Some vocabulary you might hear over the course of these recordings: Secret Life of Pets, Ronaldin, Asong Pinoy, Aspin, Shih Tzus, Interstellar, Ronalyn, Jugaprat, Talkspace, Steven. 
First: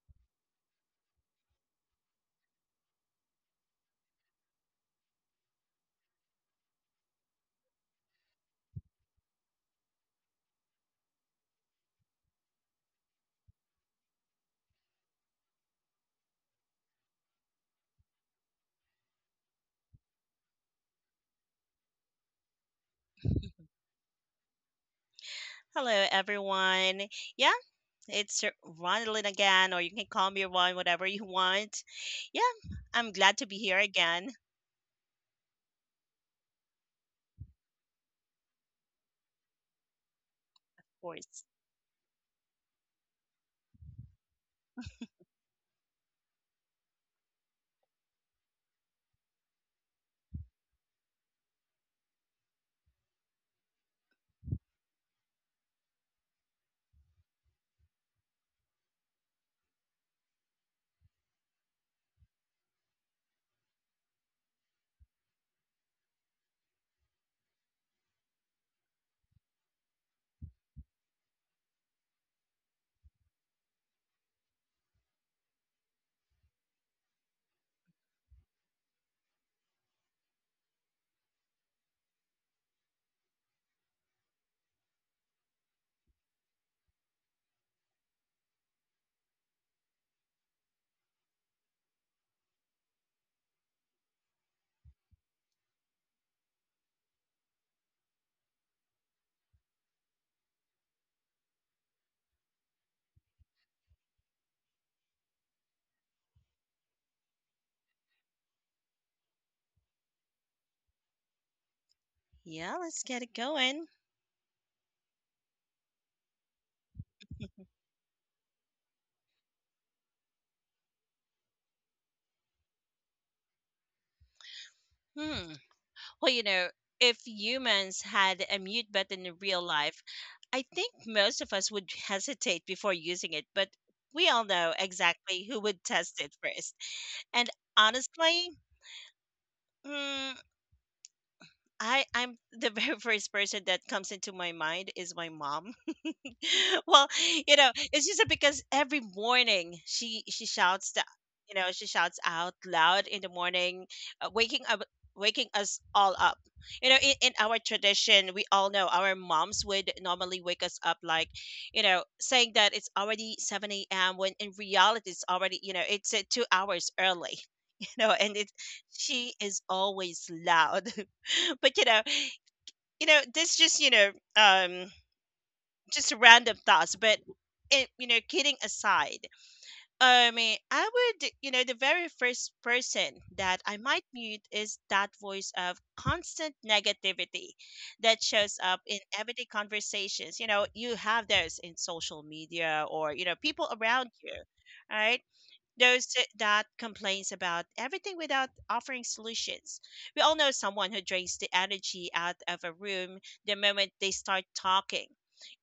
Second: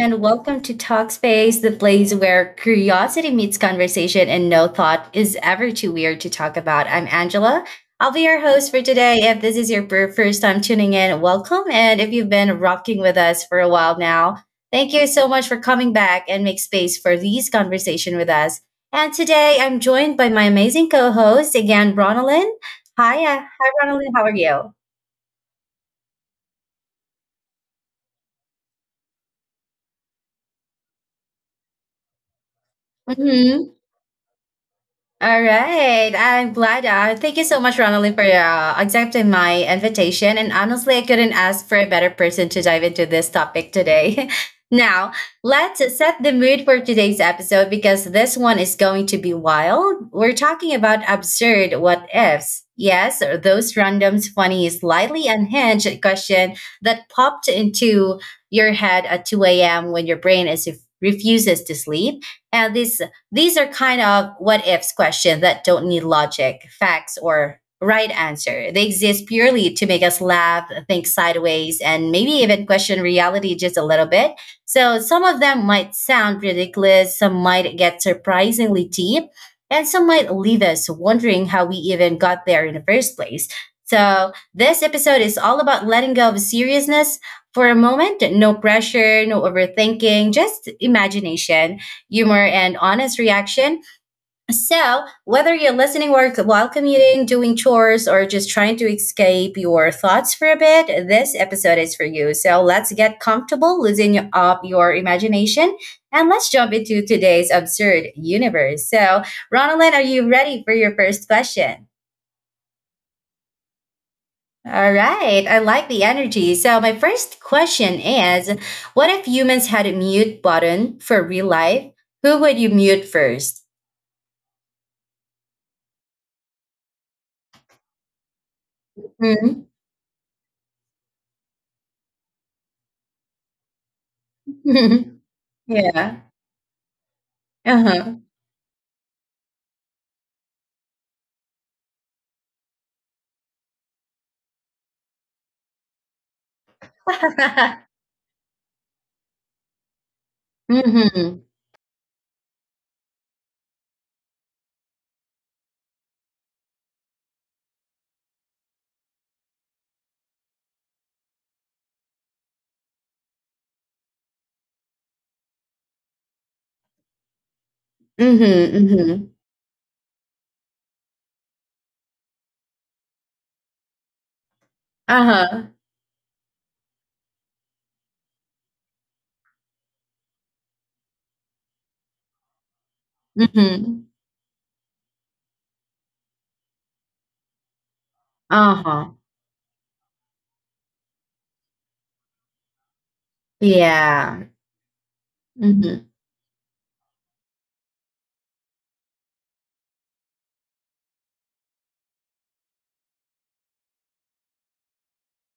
And welcome to Talkspace, the place where curiosity meets conversation and no thought is ever too weird to talk about. I'm Angela. I'll be your host for today. If this is your first time tuning in, welcome. And if you've been rocking with us for a while now, thank you so much for coming back and make space for these conversation with us. And today I'm joined by my amazing co-host again, Ronalyn. Hi, hi Ronalyn. How are you? Hello, everyone. Yeah, it's Ronaldin again, or you can call me Ron, whatever you want. Yeah, I'm glad to be Mhm. here again. Of All right. I'm glad. Thank you so much, Ronaldin, for accepting my invitation. And honestly, I couldn't course. ask for a better person to dive into this topic today. Now, let's set the mood for today's episode because this one is going to be wild. We're talking about absurd what ifs. Yes, or those random, funny, slightly unhinged question that popped into your head at 2 a.m. when your brain is refuses to sleep. And this these are kind of what ifs questions that don't need logic, facts, or right answer. They exist purely to make us laugh, think sideways, and maybe even question reality just a little bit. So some of them might sound ridiculous, some might get surprisingly deep, and some might leave us wondering how we even got there in the first place. So this episode is all about letting go of seriousness for a moment. No pressure, no overthinking, just imagination humor and honest reaction. So, whether you're listening work while commuting, doing chores, or just trying to escape your thoughts for a bit, this episode is for you. So, let's get comfortable, loosen up your imagination, and let's jump into today's absurd universe. So, Ronalyn, are you ready for your first question? Yeah, let's get it going. All right, I like the energy. So, my first question is, what if humans had a mute button for real life? Who would you mute 1st? Hmm. Well, you know, if humans had a mute button in real life, I think most of us would hesitate before using it, but we all know exactly who would test Yeah. it first. And Uh-huh. honestly, mm, I'm the very first person that comes into my mind is my mom. Well, you know, it's just that because every morning she shouts that, Mhm. you know, she shouts out loud in the morning, uh, waking up waking us all up. You know, in our tradition, we all know our moms would normally wake us up like, you know, saying that it's already 7 a.m. when in reality it's already, you know, it's 2 hours early, you know, and Mhm, mhm. she is always loud. But, you know, this just, you know, um, Uh-huh. just random thoughts, but it, you know, kidding aside, I mean, I would, you know, the very first person that I might Mhm. mute is that voice of constant negativity that shows up in Uh-huh. everyday conversations. You know, you have those in social media or, you know, people around you, Yeah. right? Those Mhm. that complains about everything without offering solutions. We all know someone who drains the energy out of a room the moment they start talking.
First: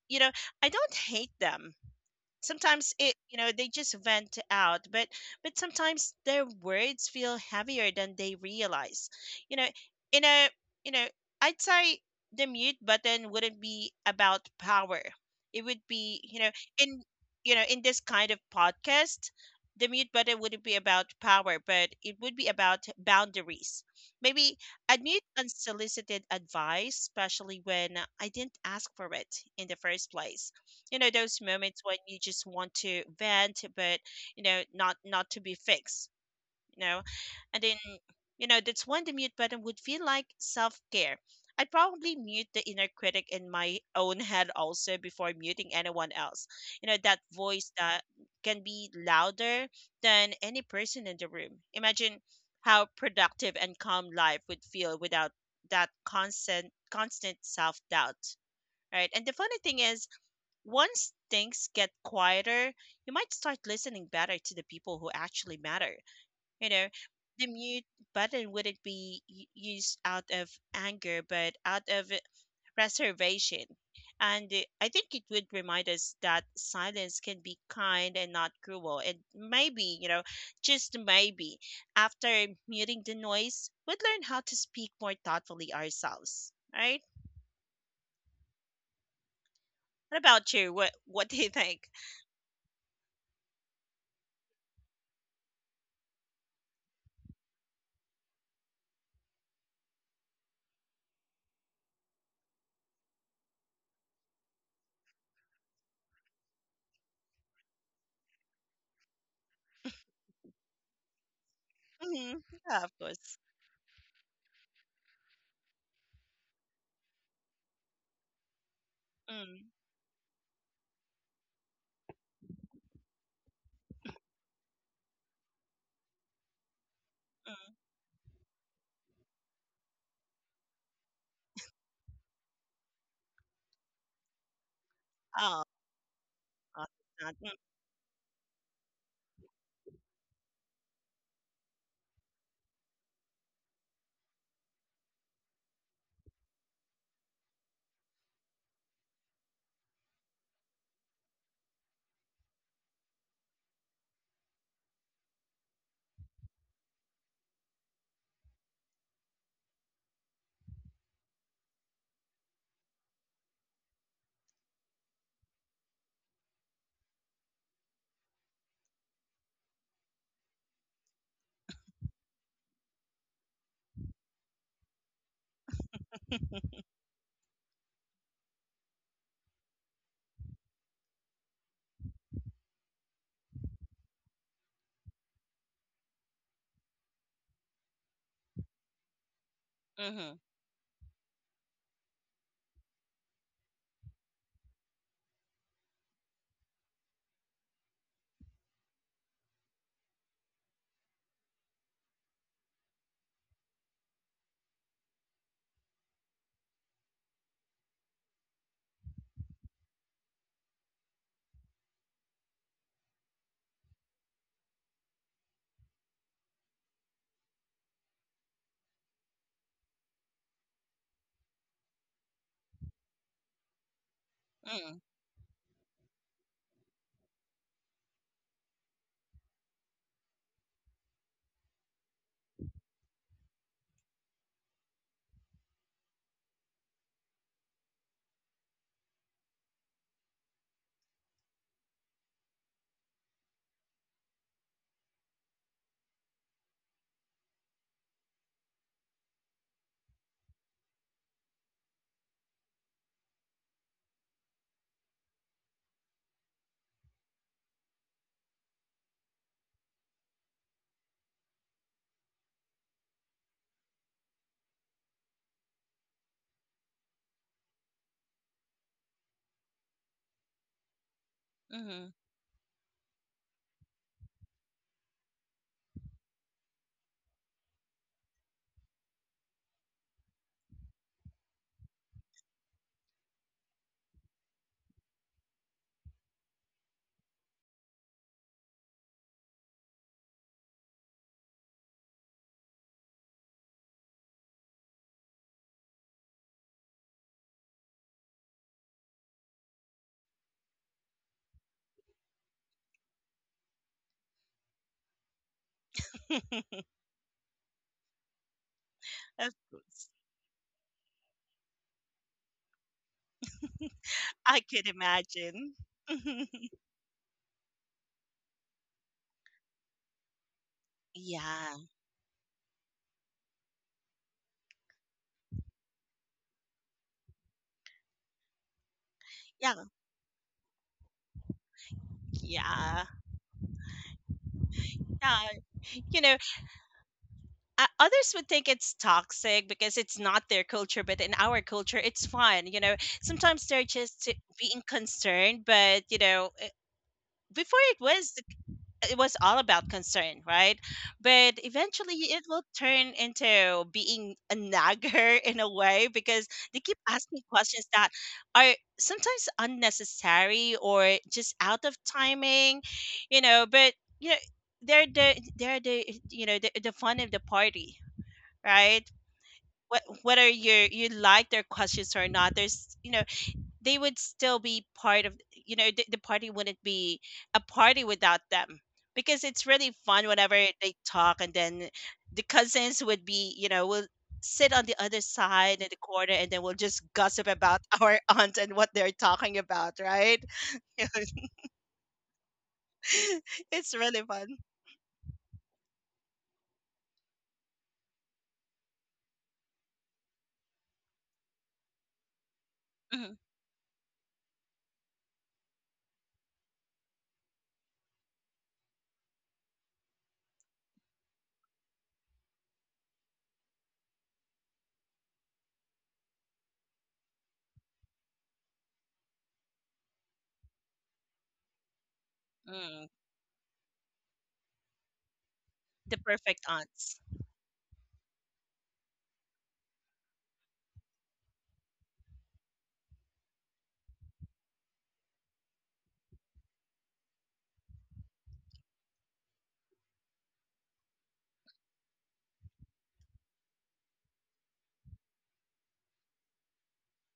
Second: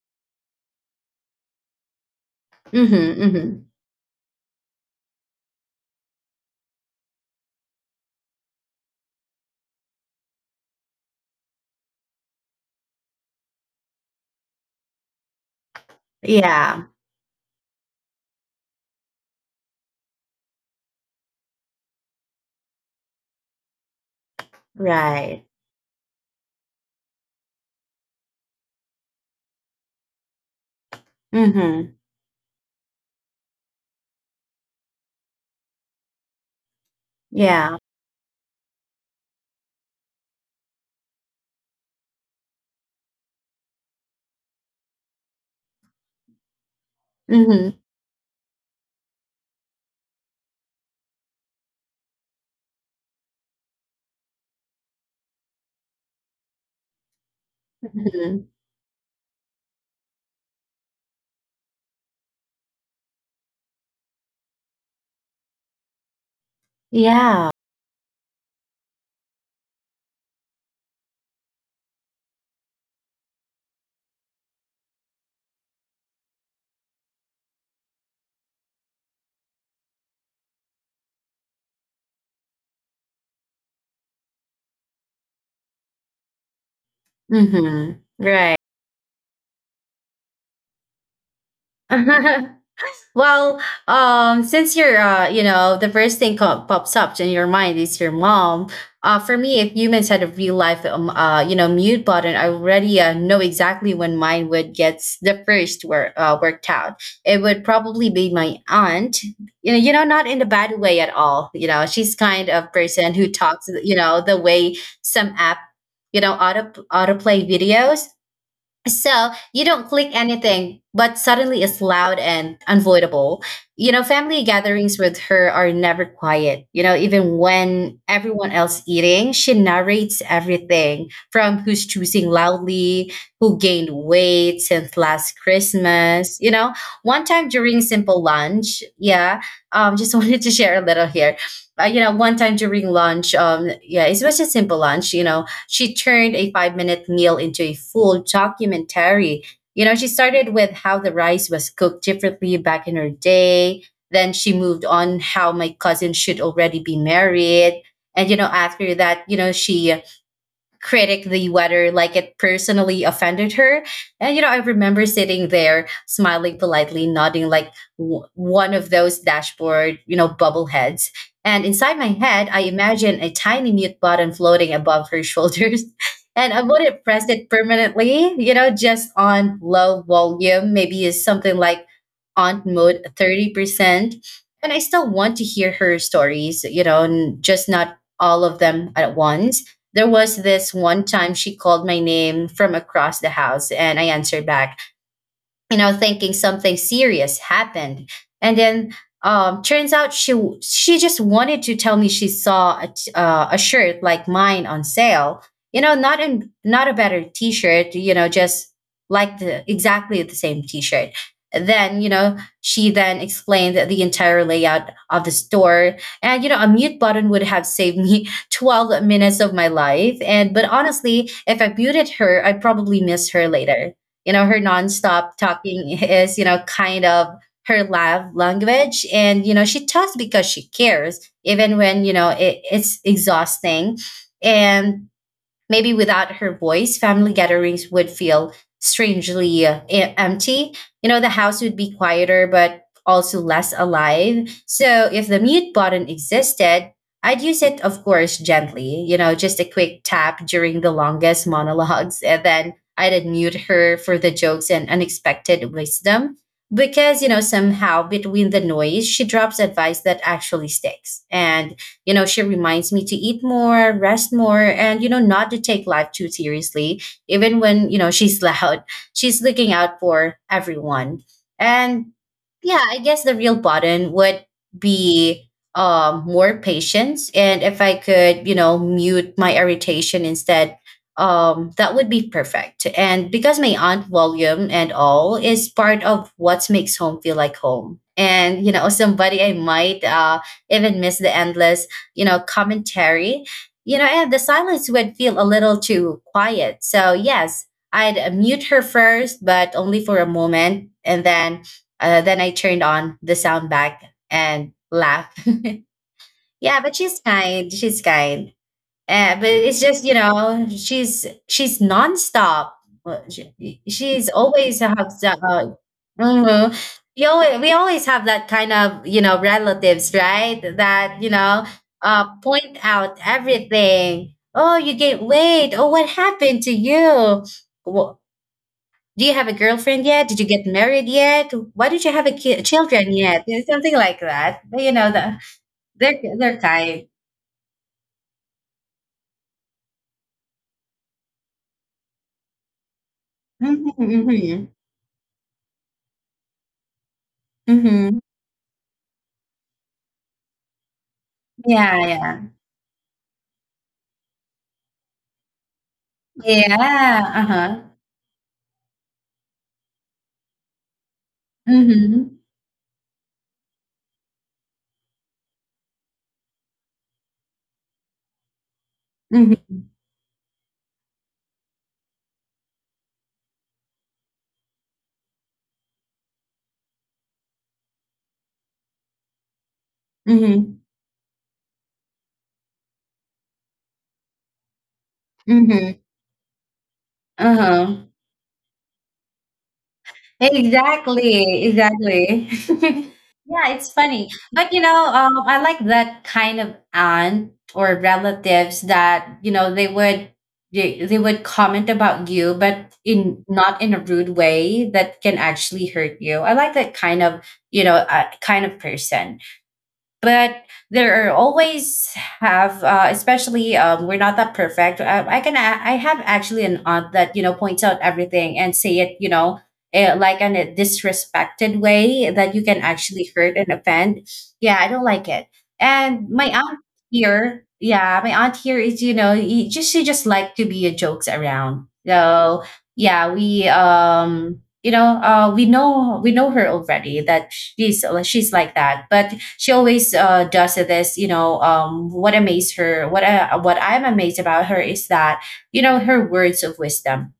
You know, I don't hate them. Sometimes Mhm, it, you know, they mhm. just vent out, but sometimes their words feel heavier than they realize. You know, in a you know I'd say the mute button wouldn't be about power it would be you know Yeah. in you know In this kind of podcast, the mute button wouldn't be about power, but it would be about boundaries. Maybe I'd mute Right. unsolicited advice, especially when I didn't ask for it in the first place. You know, those moments when Mhm. you just want to vent but, you know, not to be fixed, you know. And then, Yeah. you know, that's when the mute button would feel like self-care. I'd probably mute the inner critic in my own head also before muting anyone else. You know, that voice Mhm. that can be louder than any person in the room. Imagine how productive and calm life would feel without that constant self-doubt, Mhm. right? And the funny thing is, once things get quieter, you might start listening better to the people who actually matter. You know, the Yeah. mute button wouldn't be used out of anger, but out of reservation. And I think it would remind us that silence can be kind and not cruel. And maybe, you know, just maybe, after muting the noise, we'd learn how to speak more thoughtfully ourselves. Right? Mhm. Right. What about you? What do you think? Well, since you're the first thing pops up in your mind is your mom. For me, if humans had a real life, mute button, I already know exactly when mine would get the first worked out. It would probably be my aunt. You know, not in a bad way at all. You know, she's hmm kind of Yeah, of person who course. talks. You know, the way some app, auto autoplay videos so you Mm, don't click anything, but suddenly it's loud and unavoidable. You know, family gatherings with her are never quiet. You know, even mm. when everyone else eating, she narrates everything from who's choosing loudly, who gained weight since last Oh, Christmas. You know, one no, it's time not. during simple lunch, yeah, just wanted to share a little here. You know, one time during lunch, yeah, it was just simple lunch. You know, she turned a 5 minute meal into a full documentary. You know, she started with how the rice was cooked differently back in her day. Then she moved on how my cousin should already be married. And, you know, after that, she critically whether like it personally offended her, and you know I remember sitting there smiling politely nodding like one of those dashboard bubble heads, and inside my head I imagine a tiny mute button floating above her shoulders. And I Mm. wouldn't press it permanently, you know, just on low volume maybe is something like aunt mode 30%. And I still want to hear her stories, you know, and just not all of them at once. There Mhm, was this one time she called my name from across the house and I answered back, thinking something serious happened, and then turns out she just wanted to tell me she saw a shirt like mine on sale. You know, not in not a better t-shirt, you know, just like the exactly the same t-shirt. Then, you know, she then explained the entire layout of the store. And you know a mute button would have saved me 12 minutes of my life, and but honestly if I muted her I probably miss her later. You know, her mhm, nonstop talking is, you know, kind of her love language. And, you know, she talks because she cares, even when, you know, it's exhausting. And maybe without her voice, family gatherings would feel strangely empty. You know, the house would be quieter, but also less alive. So if the mute button existed, I'd use it, of course, gently, you know, just a quick tap during the longest monologues. And then I'd unmute her for the jokes and unexpected wisdom. Because, you know, somehow between the noise, she drops advice that actually sticks. And you know, she reminds me to eat more, rest more, and, you know, not to take life too seriously, even when, you know, she's loud. She's looking out for everyone. And mhm. yeah, I guess the real button would be more patience. And if I could, you know, mute my irritation instead, that would be perfect. And because my aunt volume and all is part of what makes home feel like home. And, you know, somebody I might even miss the endless, you know, commentary. You know, and the silence would feel a little too quiet. So, yes, I'd mute her first, but only for a moment. And then I turned on the sound back and laughed. Yeah, but she's kind. She's kind. But Of it's just course. you know she's nonstop. Well, she- She's I always could has, imagine. mhm. We always have that kind of you know relatives, right? That you know Yeah, point out everything. Oh, you gained weight. Oh, what happened to you? Do you have a yeah, girlfriend yet? Did you get married yet? Why did you have a yeah, children yet? You know, something like that. But you know, yeah. You know, they're kind. Others would think it's toxic because it's not their culture, but in our culture, it's fun. You know, sometimes they're Hmm. just Hmm. being concerned, but you know, eh, before it Hmm. was the it was all about concern, right? But Yeah, eventually yeah, it will turn into being a nagger in a way, because they keep yeah. asking Uh huh. questions that are sometimes unnecessary or just out of Hmm. timing, you know. But you know, they're the fun of the party, right? Hmm. What, whether you like their questions or not, there's, you know, they would still be part of, you know, the party wouldn't be a party without them, because it's really fun whenever Hmm. they talk. And then the cousins would be, you know, will sit on the other side in Hmm. the corner and then we'll just gossip Uh about huh. our aunt and what they're talking about, right? Exactly, exactly. Yeah, it's It's really funny. fun. But you know, I like that kind of aunt or relatives that, you know, they would they would comment about you, but Mhm, in not in a rude way that can actually hurt you. I like that kind of, you know, kind of person, but there are always have especially we're not that perfect. I can I have actually an aunt that you know points out everything and say it you know, like in a disrespected way that you can mm. actually hurt and offend. Yeah I don't like it. The And my perfect aunt aunts. here, yeah my aunt here is you know just she just like to be a jokes around. So yeah we you know we know her already that she's like that. But she always does this you know what amazed her, what I'm amazed about her is that you know her words of wisdom.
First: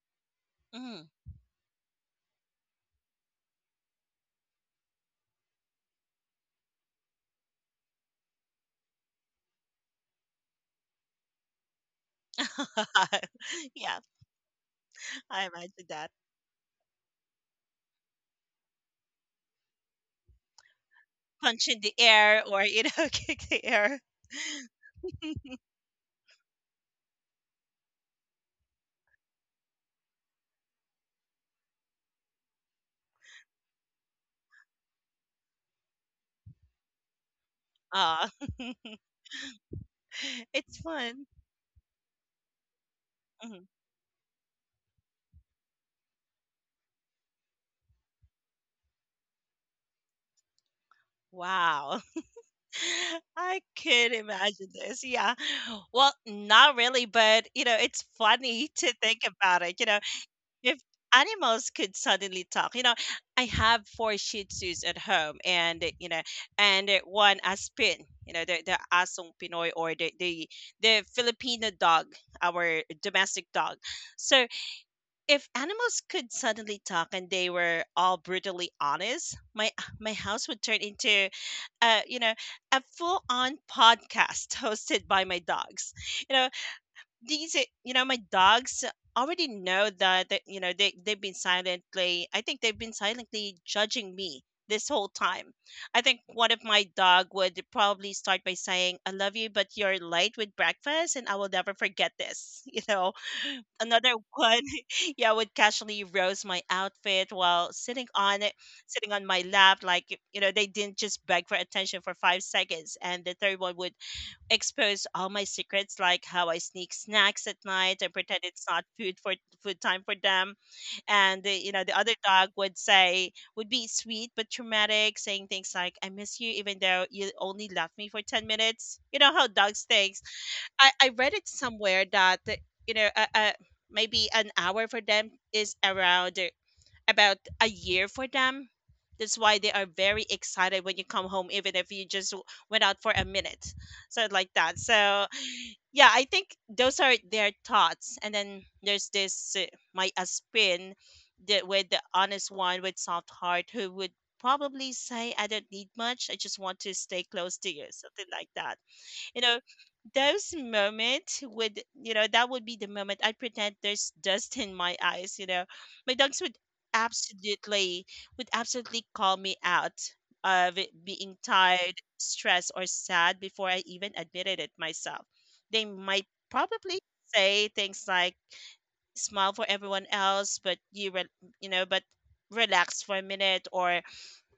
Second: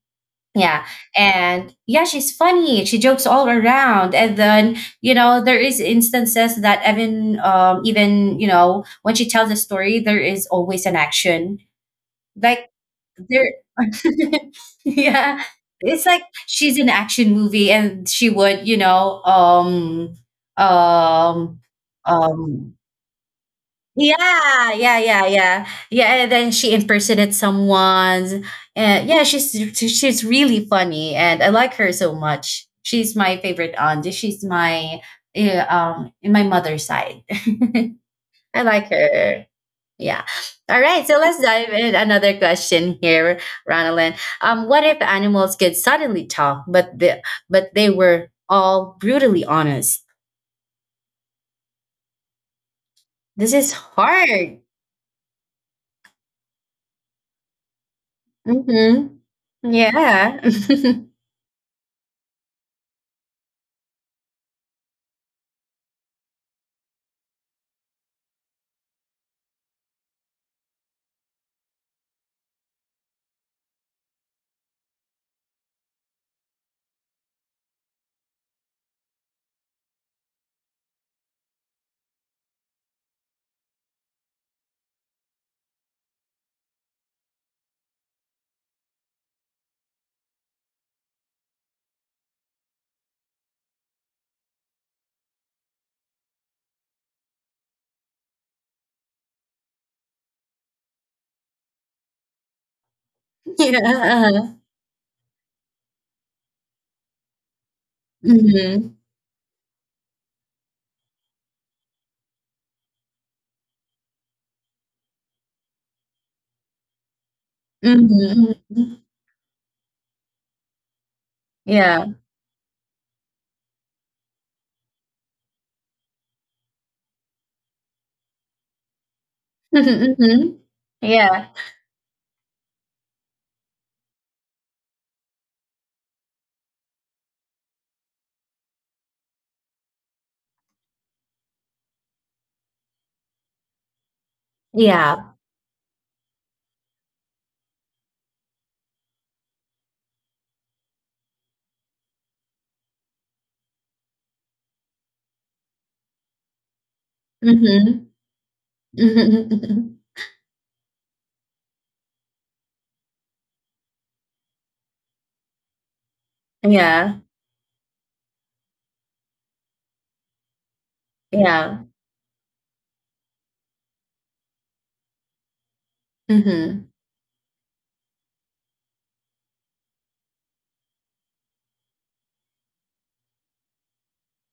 Yeah. hmm And yeah she's funny, she jokes all around and then you know there is instances that even even you know when she tells a story there is always an action like there. yeah, Yeah, I imagine it's that. like she's an action movie and she would you know um Punch in the air or, um you know, kick the air. yeah, yeah, yeah, yeah, yeah. And then she impersonated someone, and yeah, she's really funny, and I like her so much. She's my favorite aunt. She's my in my mother's side. Ah. I like her. Yeah. It's All right. So fun. let's dive in another question here, Mhm. Ronalyn. What if animals could suddenly talk, but they were all brutally honest? Wow. This I is could hard. imagine this. Yeah. Well, not really, but you know, it's funny to think Mm-hmm. about it. You know, Yeah. if animals could suddenly talk, you know, I have 4 Shih Tzus at home and, you know, and one Aspin, you know, the Asong Pinoy or the Filipino dog, our domestic dog. So, if animals could suddenly talk and they were all brutally honest, my my house would turn into, you know, a full on podcast hosted by my dogs. You know, these are- you know my dogs already know that, that you know they've been silently, I think they've been silently judging me this whole time. I think one of my dog would probably start by saying, "I love you, but you're late with breakfast and I will never forget this." You know, Yeah, another uh-huh. one yeah would casually roast my outfit while sitting on it Mhm. sitting on my lap, like, you know, they didn't just beg for attention for 5 seconds. And the third one would exposed all my secrets, like how I sneak snacks at night Mhm, and pretend it's not mhm. Food time for them. And the, you know, the other Yeah. dog would say would be sweet but traumatic, saying things like "I miss you," even though you only left me for 10 minutes. You know how dogs think. Mhm, mhm. I read it Yeah. somewhere that, you know, maybe an hour for them is around, about a year for them. That's why they are very excited when you come home, even if you just went out for a minute. So, like that. So, Yeah. yeah, I think those are their thoughts. And then there's this my aspin, the, with the honest one with soft heart who would probably say, "I don't need much. I just want to stay close to you," Mhm. something like that. You Mhm, know, mhm. those moments would, you know, that would be the moment I pretend there's dust in my eyes. You know, my dogs Yeah. absolutely would absolutely call me out of it being Yeah. tired, stressed or sad before I even admitted it myself. They might Mhm. probably say things like, "Smile for everyone else but you re- you know but relax for a minute," or,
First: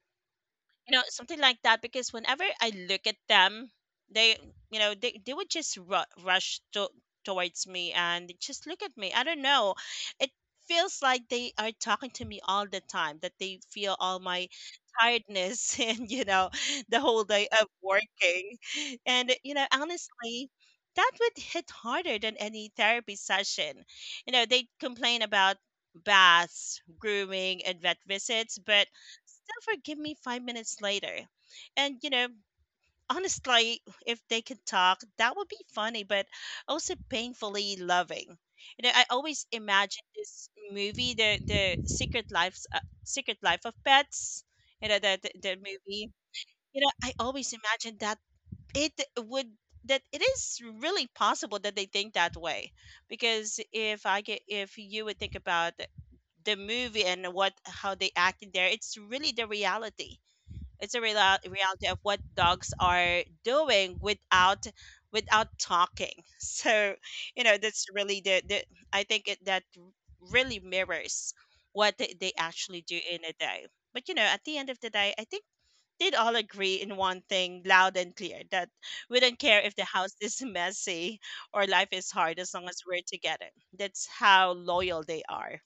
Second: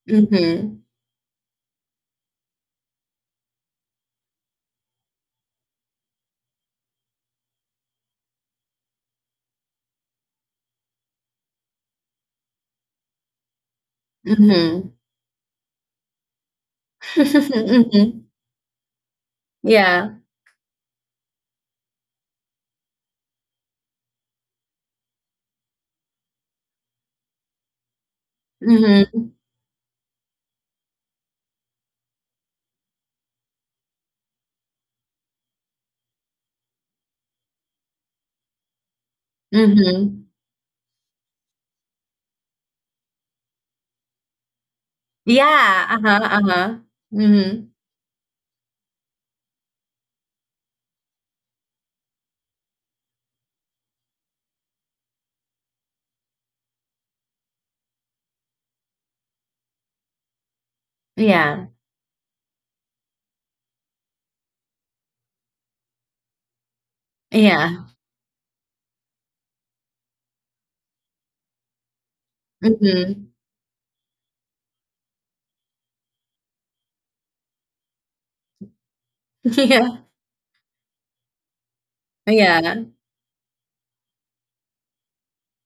Mhm. you know, something like that, because whenever I look at them, they, you know, they would just towards me and just look at me. I don't know, it feels like they are talking to me all the time, that they feel all my Mhm. tiredness and, you know, the whole day of Mhm. working. And you know Yeah. honestly, that would hit harder than any therapy session. You know, they complain about baths, grooming and vet visits, but Mhm. still forgive me 5 minutes later. And you know honestly, if they could talk, that would be funny, but also painfully loving. You know, I always imagine Mhm. this movie, the Secret Secret Life of Pets. You know, the Yeah. movie. Uh-huh, uh-huh. You know, I always Mhm. imagine that it would, that it is really possible that they think that way, because if I get if you would think about the movie and what how they act in there, it's really the reality. It's a real Yeah. reality of what dogs are doing without without talking. So you know, Yeah. that's really the I think it, that really mirrors what they actually do in Mhm. a day. But you know at the end of the day I think they'd all agree in one thing loud and clear, that we don't care if the Yeah. house is messy or life is hard, as long as Yeah. we're together. That's how loyal they are.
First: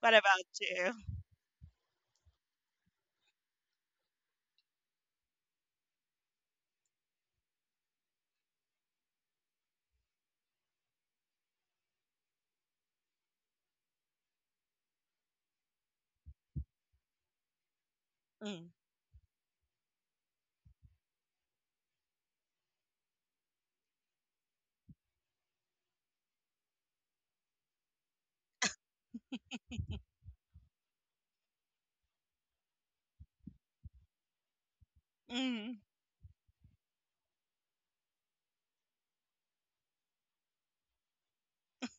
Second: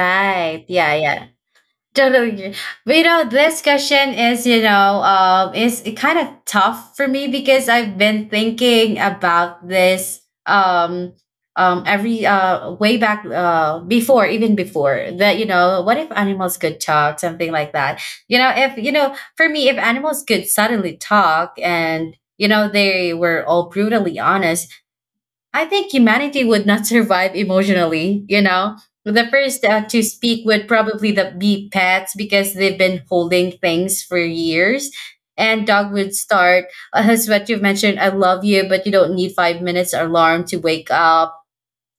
What about you? Yeah, yeah. Totally agree. But you know, this question is, you know, is kind of tough for me because I've been thinking about this every way back before, even before that, you know, what if animals could talk, something like that. You know, Mm. if you know, for me, if animals could suddenly talk and you know they were all brutally honest, I think humanity would not survive emotionally, you know? The first to speak would probably be pets because they've been holding things for years. And Mm. dog would start, as what you've mentioned, I love you, but you don't need 5 minutes alarm to wake up,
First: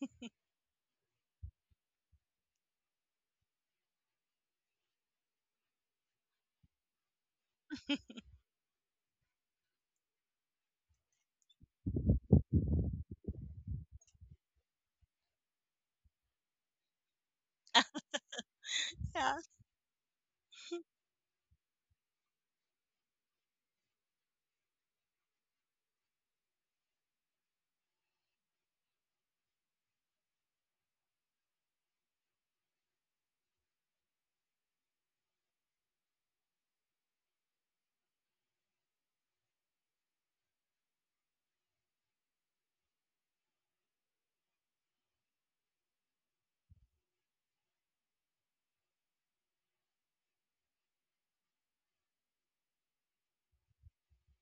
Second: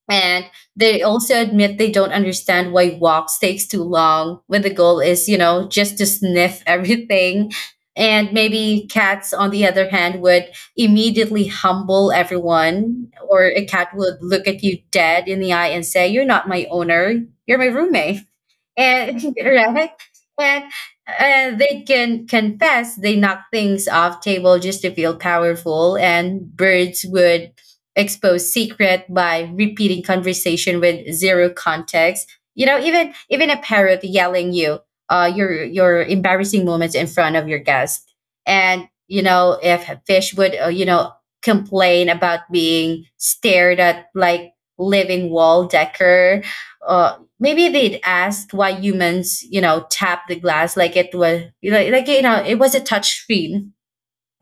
and they also admit they don't understand why walks takes too long when the goal is, just to sniff everything. And maybe cats, on the other hand, would immediately humble everyone. Or a cat would look at you dead in the eye and say, you're not my owner, you're my roommate. Yeah. And right. And they can confess they knock things off table just to feel powerful. And birds would expose secret by repeating conversation with zero context. You know, even a parrot yelling you, your embarrassing moments in front of your guest. And, you know, if a fish would, complain about being stared at like living wall decker. Uh, maybe they'd ask why humans, tap the glass like it was, it was a touch screen.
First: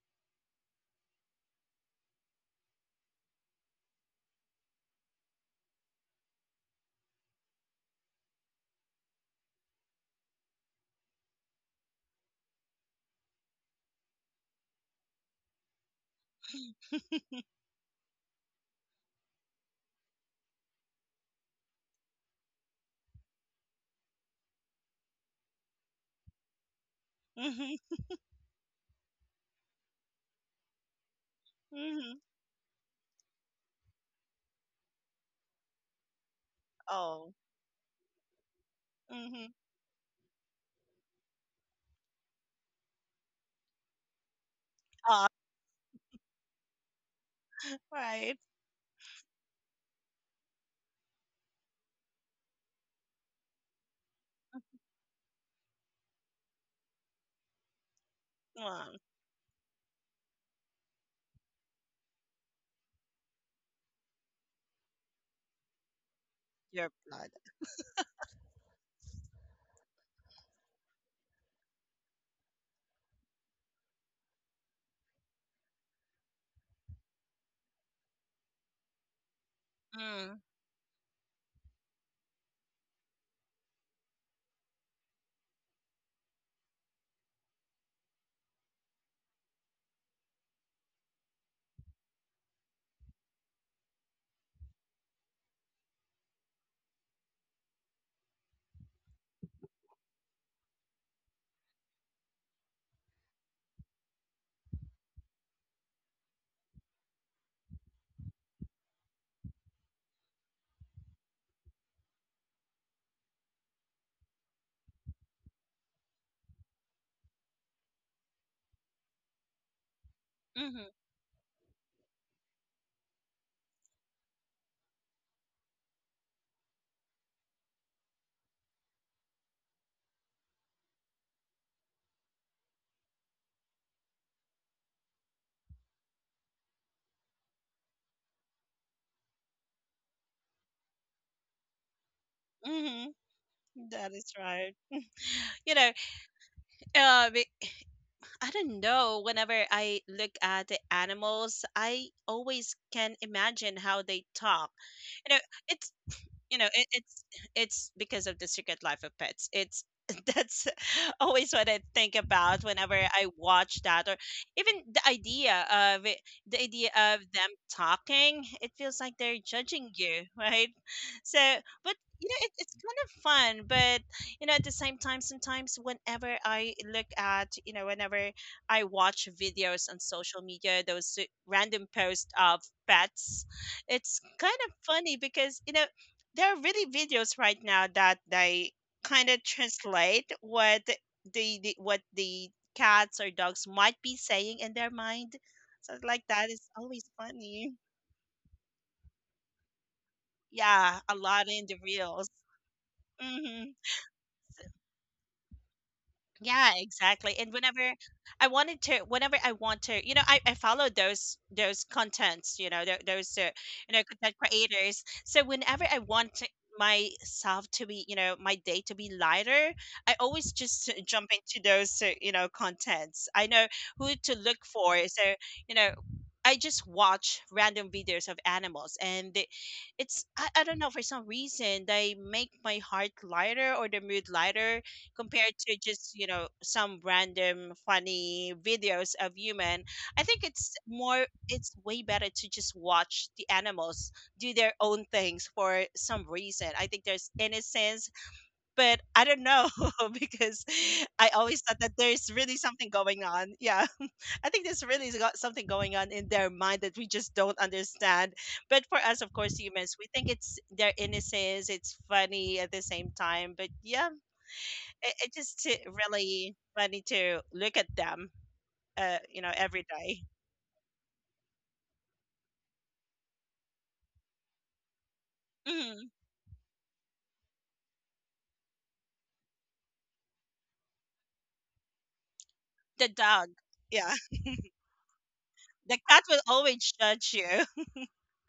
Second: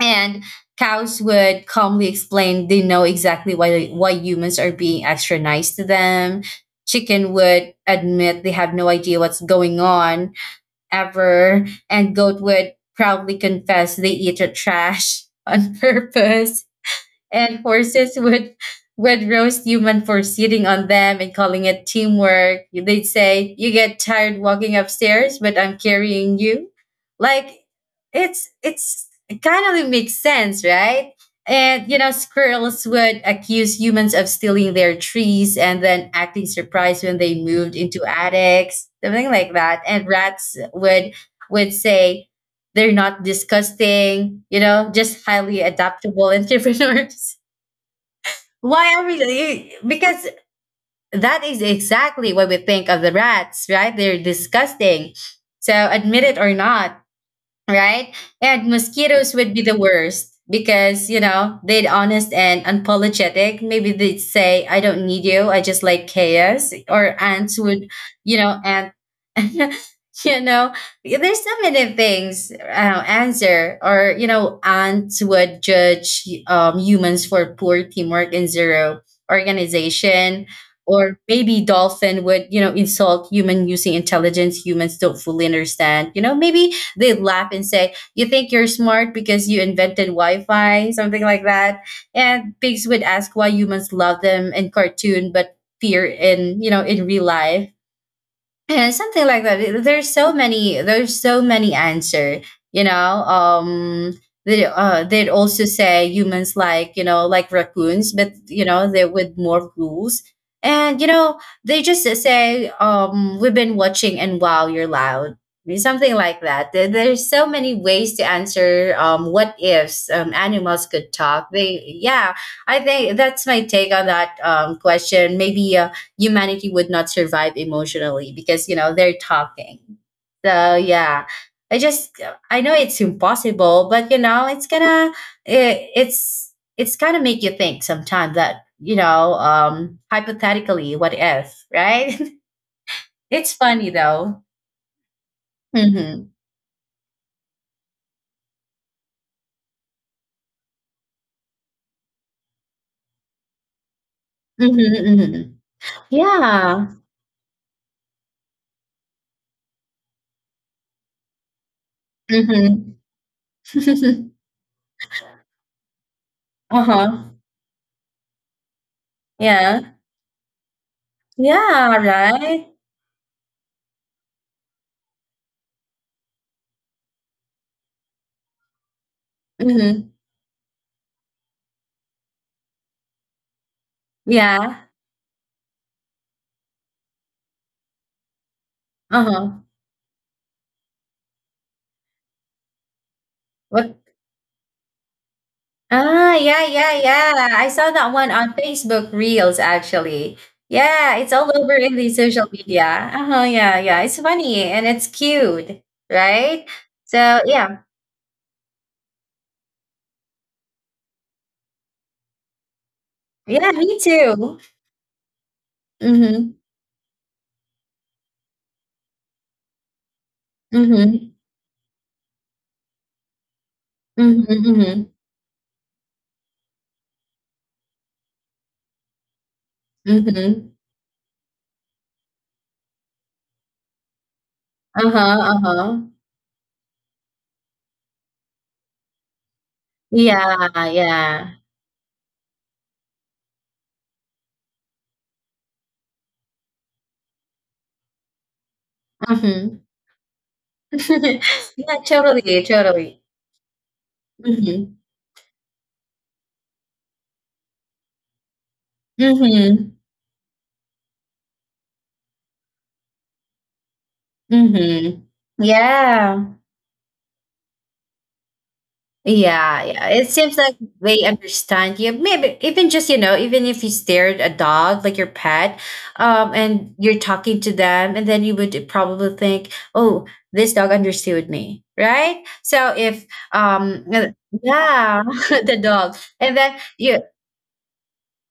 And cows would calmly explain they know exactly why humans are being extra nice to them. Chicken would admit they have no idea what's going on ever. And goat would proudly confess they eat the trash on purpose. And horses would would roast human for sitting on them and calling it teamwork. They'd say, "You get tired walking upstairs, but I'm carrying you." Like Hmm, it kind of makes sense, right? And, hmm. squirrels would accuse humans of stealing their trees and then acting surprised when Oh. they moved into attics, something Mm-hmm. like that. And rats would say they're not disgusting, just Ah, highly adaptable entrepreneurs. right. Why are we because that is exactly what we think of the rats, right? They're disgusting. So admit it or not, right? And Mom, mosquitoes would be the worst because, they'd honest and unapologetic. Maybe they'd say, I don't need you. I just like chaos. your Or blood. ants would, you know, and, you know, there's so many things, answer. Or, ants would judge humans for poor teamwork and zero Mm, organization. Or maybe dolphin would, insult human using intelligence humans don't fully understand. Maybe they'd laugh and say, you think you're smart because you invented Wi Fi, something like that. And pigs would ask why humans love them in cartoon but fear in, in real life. Yeah, something like that. There's so many. There's so many answer. You know, um, they'd also say humans like, like raccoons, but, they with more rules. And, they just say, we've been watching and wow you're loud, I mean, something like that. There's so many ways to answer what ifs mm-hmm. animals could talk. They, yeah, I think that's my take on that question. Maybe humanity would not survive emotionally because, they're talking, so yeah. I just, I know it's impossible, but, it's gonna, it's gonna make you think sometimes that, hypothetically, what if, right? Mm-hmm. It's funny That is though. right. You know, Mm-hmm. uh, be- I don't know. Whenever I look at the animals, I always can imagine how they talk. Mm-hmm, You know, mm-hmm. it's you know it, Yeah. it's it's because of the Secret Life of Pets. It's that's always what I think about whenever Mm-hmm. I watch that, or even the idea of it, the idea of Uh-huh. them talking. It feels like they're judging Yeah, you, right? So, yeah, but you know, it, right. it's kind of fun. But you know, at the same time, sometimes whenever I look at, you know, whenever I watch videos on Mm-hmm. social media, those random posts of pets, it's kind of Yeah. funny because, you know, there are really videos right now that they kind of Uh-huh. translate what the cats or dogs might be saying in their mind. So like Ah, that is yeah, yeah, always yeah. I funny. saw that one on Facebook Reels actually. Yeah, Yeah, a it's lot all in over the in the reels. social media. Uh-huh, hmm yeah, yeah. It's funny and it's cute, right? Yeah, exactly. So And yeah, whenever I want to, I follow those contents, you know, tho- those uh, yeah, you me know content too. creators. So whenever I want to, Mm-hmm. My day to be lighter, I always just Mm-hmm. jump into those, contents. I know who to Mm-hmm. look for. Mm-hmm. So, you know, I just watch random videos of animals. And they, it's I, I Mm-hmm. don't know, for some reason they make my heart lighter, or the mood lighter Uh-huh. compared to Uh-huh. just, some random funny videos of human. I think Yeah, it's more, yeah. it's way better to just watch the animals do their own things. For some reason, I think there's innocence, but I don't know, Mm-hmm. because I always thought that Yeah, there's really totally, something going totally. on, yeah. I think there's Mm-hmm. really got something going on in their mind that we just don't understand. But for us, of course, Mm-hmm. humans, we think it's their innocence. It's funny at the same time, but yeah, it, Mm-hmm. it just Yeah. really funny to look at them, Yeah, every yeah. day. It seems like they understand you. Maybe even just, even if you stare at a dog, like your pet, Mm. And you're talking to them, and then you would probably think, oh, this dog understood me, right? So The if dog, um yeah. uh, yeah, the The dog. cat will And then always you. judge you.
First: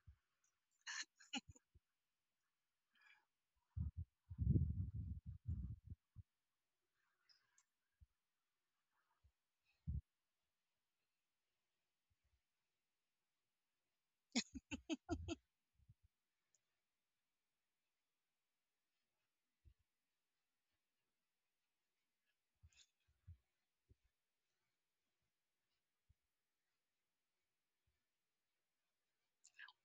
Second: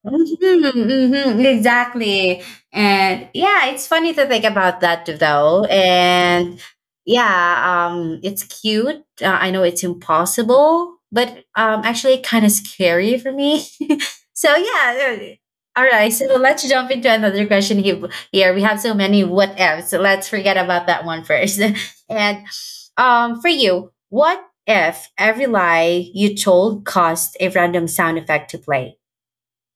Mhm, mhm, exactly. And yeah, it's funny to think about that though. And yeah, it's cute. I know it's impossible, but actually kind of scary for me. So yeah. All right, so let's jump into another question here. We have so many what ifs. So let's forget about that one first. And for you, what if every lie you told caused a random sound effect to play?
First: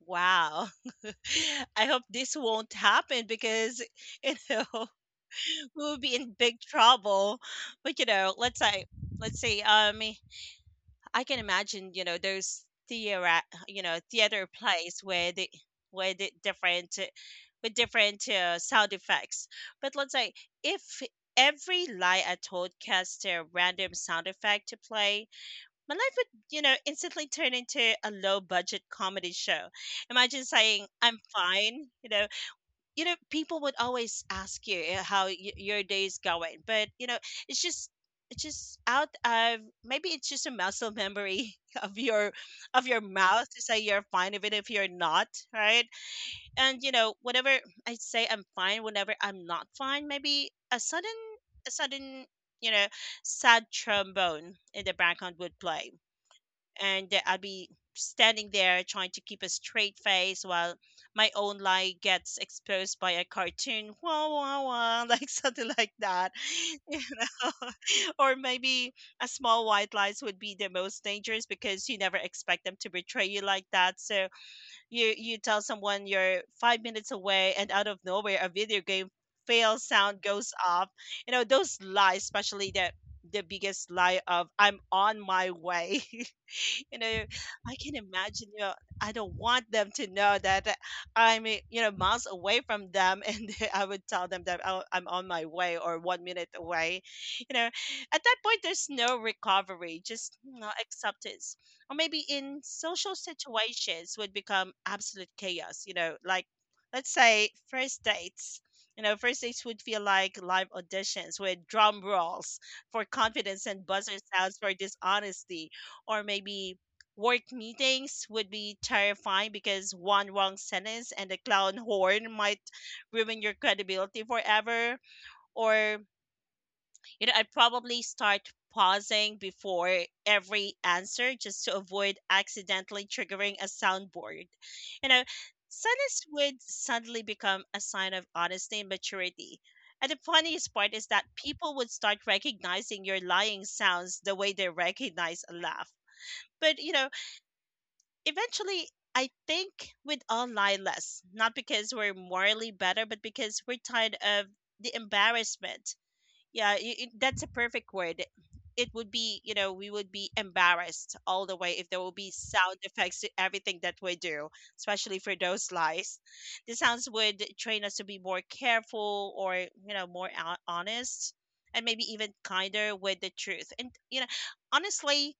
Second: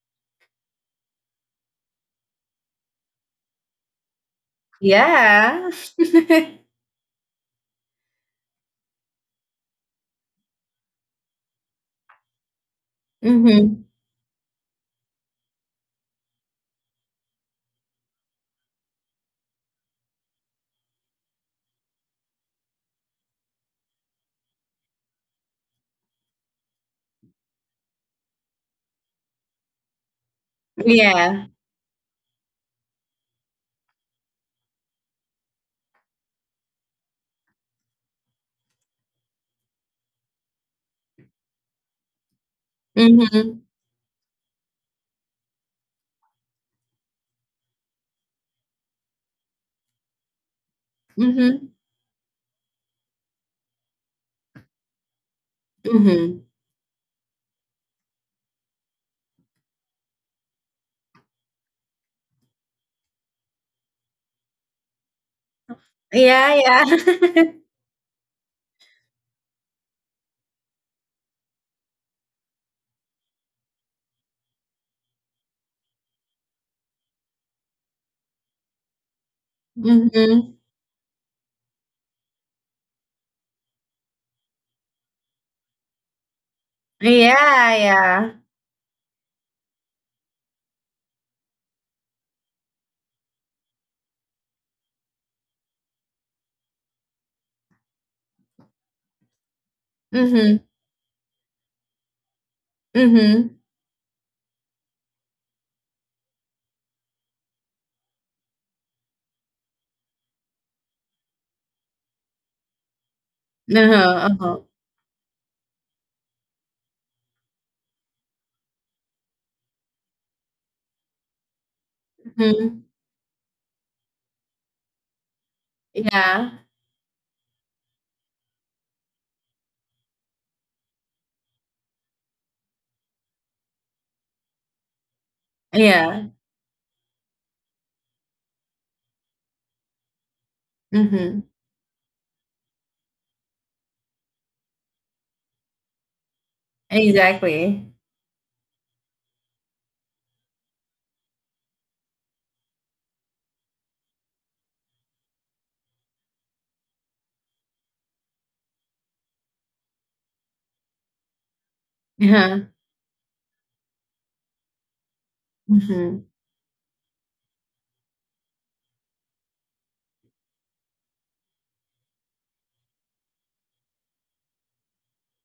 Wow. I hope this won't happen, because you know Yeah. we'll be in big trouble. But, let's say, I can imagine, those theater, Mhm. Theater plays where the different with different sound effects. But let's say, if every lie I told cast a random sound effect to play, my life would, instantly turn into a low budget comedy show. Imagine saying, "I'm Yeah. fine." People would always ask you how your day is going, but, it's just, it's just out of maybe it's just a muscle memory of your, mouth, Mhm. to say you're fine even if you're not, right? And, whenever I say I'm fine, whenever I'm not fine, maybe a sudden, Mhm. a sudden you know sad trombone in the background would play, Mhm. and I'll be standing there trying to keep a straight face while my own lie gets exposed by a cartoon, wah wah wah, like something like that, Yeah, you yeah. know. Or maybe a small white lies would be the most dangerous, because you never expect them to betray you like that. So you tell someone you're 5 minutes away, and out of nowhere, a video game fail sound Mhm. goes off. You know those lies, especially the, biggest lie of "I'm on my way." You know, Yeah, I can yeah. imagine, I don't want them to know that I'm, miles away from them. And I would tell them that, oh, I'm on my way, or 1 minute away. You know, at that point, there's no recovery, just, Mhm. Acceptance. Or maybe in social Mhm. situations would become absolute chaos, like, let's say, first dates. You know, first dates would feel like live auditions, with drum rolls for confidence and buzzer Uh-huh. Uh-huh. sounds for dishonesty. Or maybe work meetings would be terrifying, because one wrong sentence and the clown horn might Mhm. ruin your credibility forever. Or, Yeah. I'd probably start pausing before every answer, just to avoid accidentally triggering a soundboard. You know, Yeah. silence would suddenly become a sign of honesty and maturity. And the funniest part is that Mhm. people would start recognizing your lying sounds the way they recognize a laugh. But, Exactly. eventually, I think we'd all lie less, not because we're morally better, but because we're tired of the embarrassment. Yeah, that's a perfect word. It would be, we would be embarrassed all the way if there will be Uh-huh. sound effects to everything that we do, especially for those lies. Mhm. The sounds would train us to be more careful, or, more honest, and maybe even kinder with the truth. And, honestly,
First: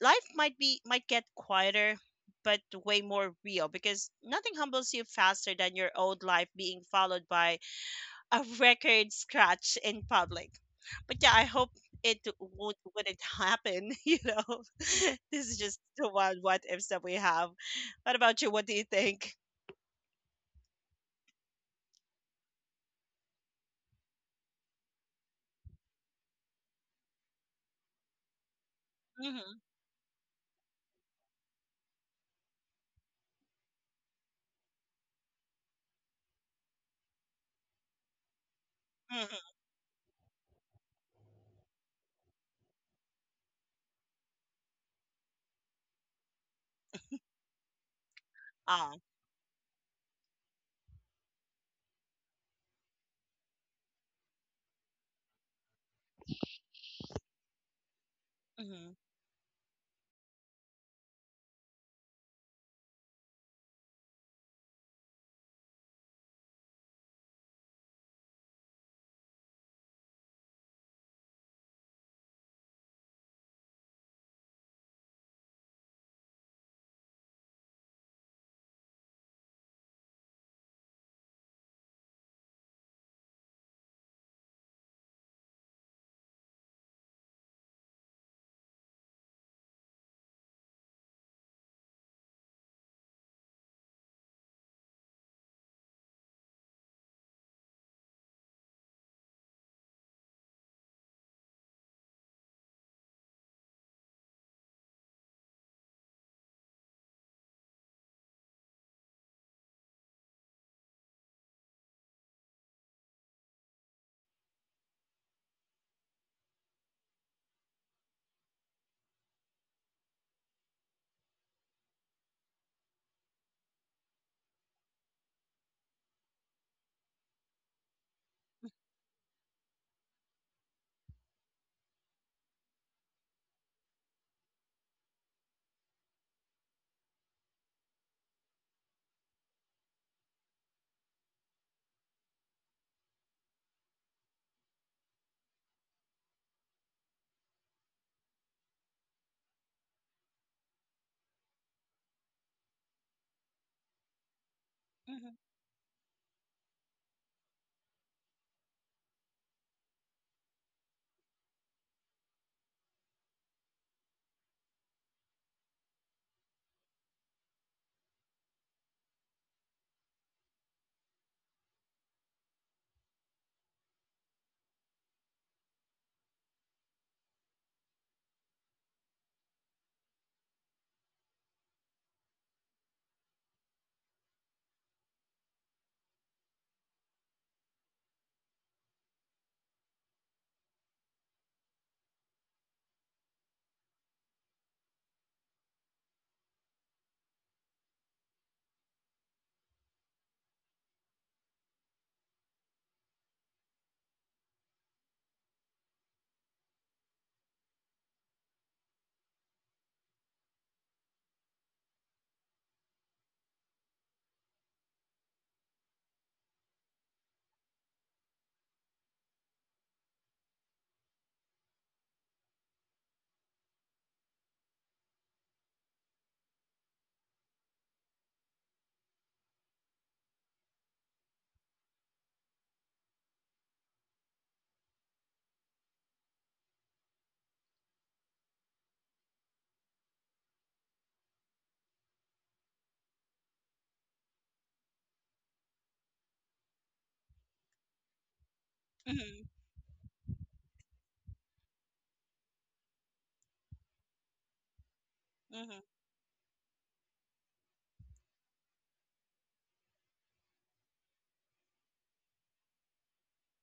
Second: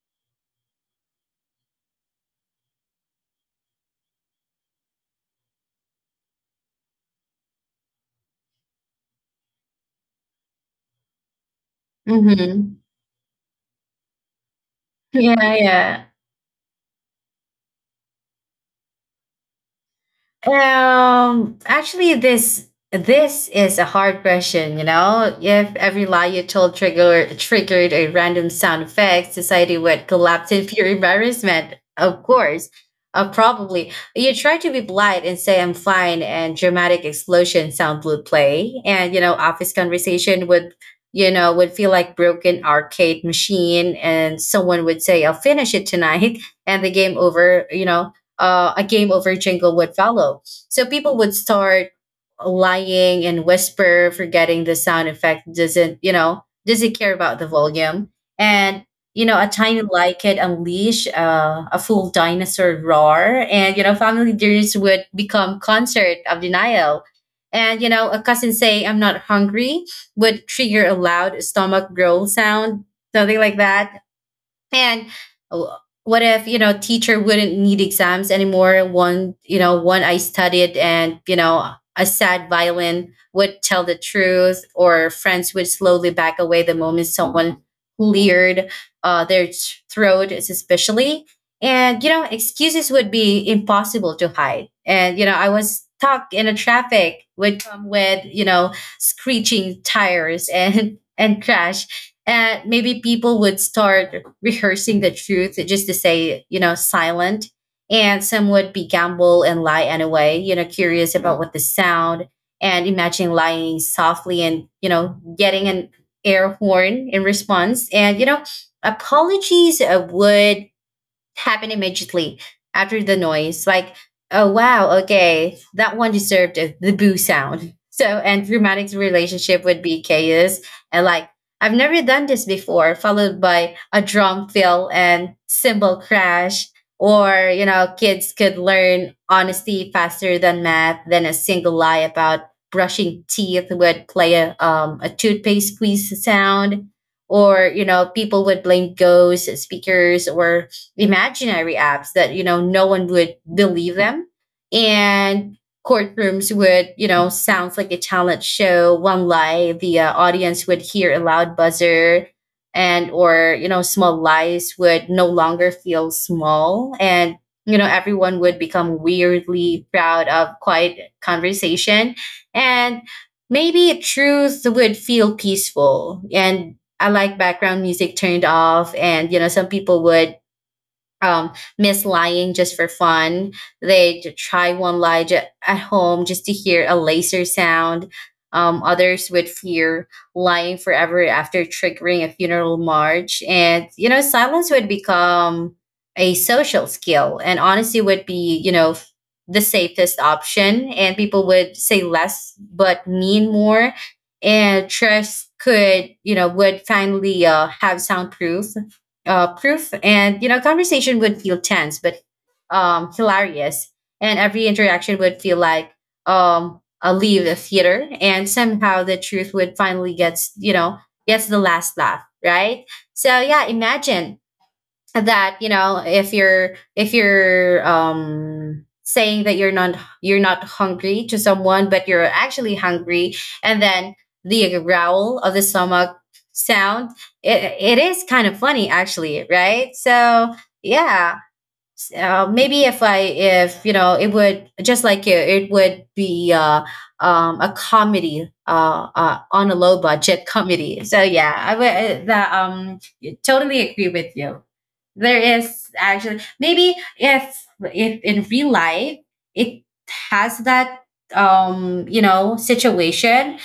life might be, might get quieter, but way more real, because nothing humbles you faster than your old life being followed by a record scratch in public. But yeah, I hope Mhm. wouldn't happen. This Yeah, is just yeah. the one what ifs that we have. What about you? What do you think? Actually, this is a hard question. You know, if every lie you told triggered a random sound effect, Mm-hmm, society would collapse in pure embarrassment. Of course, probably you try to be polite and say "I'm fine," and dramatic explosion sound would play, and, you know, mm-hmm. office conversation would you know would feel like broken arcade machine, and someone would say, "I'll finish it tonight," and the game over. You know, a Ah, game over jingle would follow. So people would start lying and whisper, forgetting the sound effect doesn't, you know, doesn't care about the volume. And, mm-hmm, you know, a tiny light could unleash a full dinosaur roar. And, you know, family dinners would become concert of denial. And, you know, a cousin saying, I'm not hungry would trigger a loud stomach growl sound, something like that. And w- what if, you know, teacher wouldn't need exams anymore? One, you know, one I studied and, you know, a sad violin would tell the truth. Or friends would slowly back away the moment someone leered, their throat, especially. And, you know, excuses would be impossible to hide. And, you know, I was stuck in a traffic would come with, screeching tires and and crash. And maybe people would start rehearsing the truth just to say, you know, silent. And some would be gamble and lie anyway, you know, curious about what the sound. And imagine lying softly and, you know, getting an air horn in response. And, you know, apologies would happened immediately after the noise. Like, oh wow, okay, that one deserved the boo sound. So, and Romantic's relationship would be chaos, and like, I've never done this before, followed by a drum fill and cymbal crash. Or, you know, kids could learn honesty faster than math, then a single lie about brushing teeth would play a toothpaste squeeze sound. Or, you know, people would blame ghosts, speakers, or imaginary apps, that, you know, no one would believe them. mm-hmm, And courtrooms would, you know, sounds like a talent show. One lie, the audience would hear a loud buzzer. And or, you know, small lies would no longer feel small. And, you know, everyone would become weirdly proud of quiet conversation. And maybe truth would feel peaceful, and I like background music turned off. And, you know, some people would um miss lying just for fun. Try one lie at home just to hear a laser sound. Others would fear lying forever after triggering a funeral march. And, you know, silence would become a social skill, and honesty would be, you know, the safest option, and people would say less but mean more. And trust could, would finally have soundproof proof, and, you know, conversation would feel tense but hilarious, and every interaction would feel like a leave the theater, and somehow the truth would finally gets, gets the last laugh, right? So yeah, imagine that, you know, if you're saying that you're not hungry to someone but you're actually hungry, and then the growl of the stomach sound, it is kind of funny actually, right? So yeah. So maybe if you know it would just like you, it would be a comedy, mm-hmm. on a low budget comedy. So yeah, I would, that totally agree with you. There Hmm. is actually, maybe if, in real life it has that you know situation,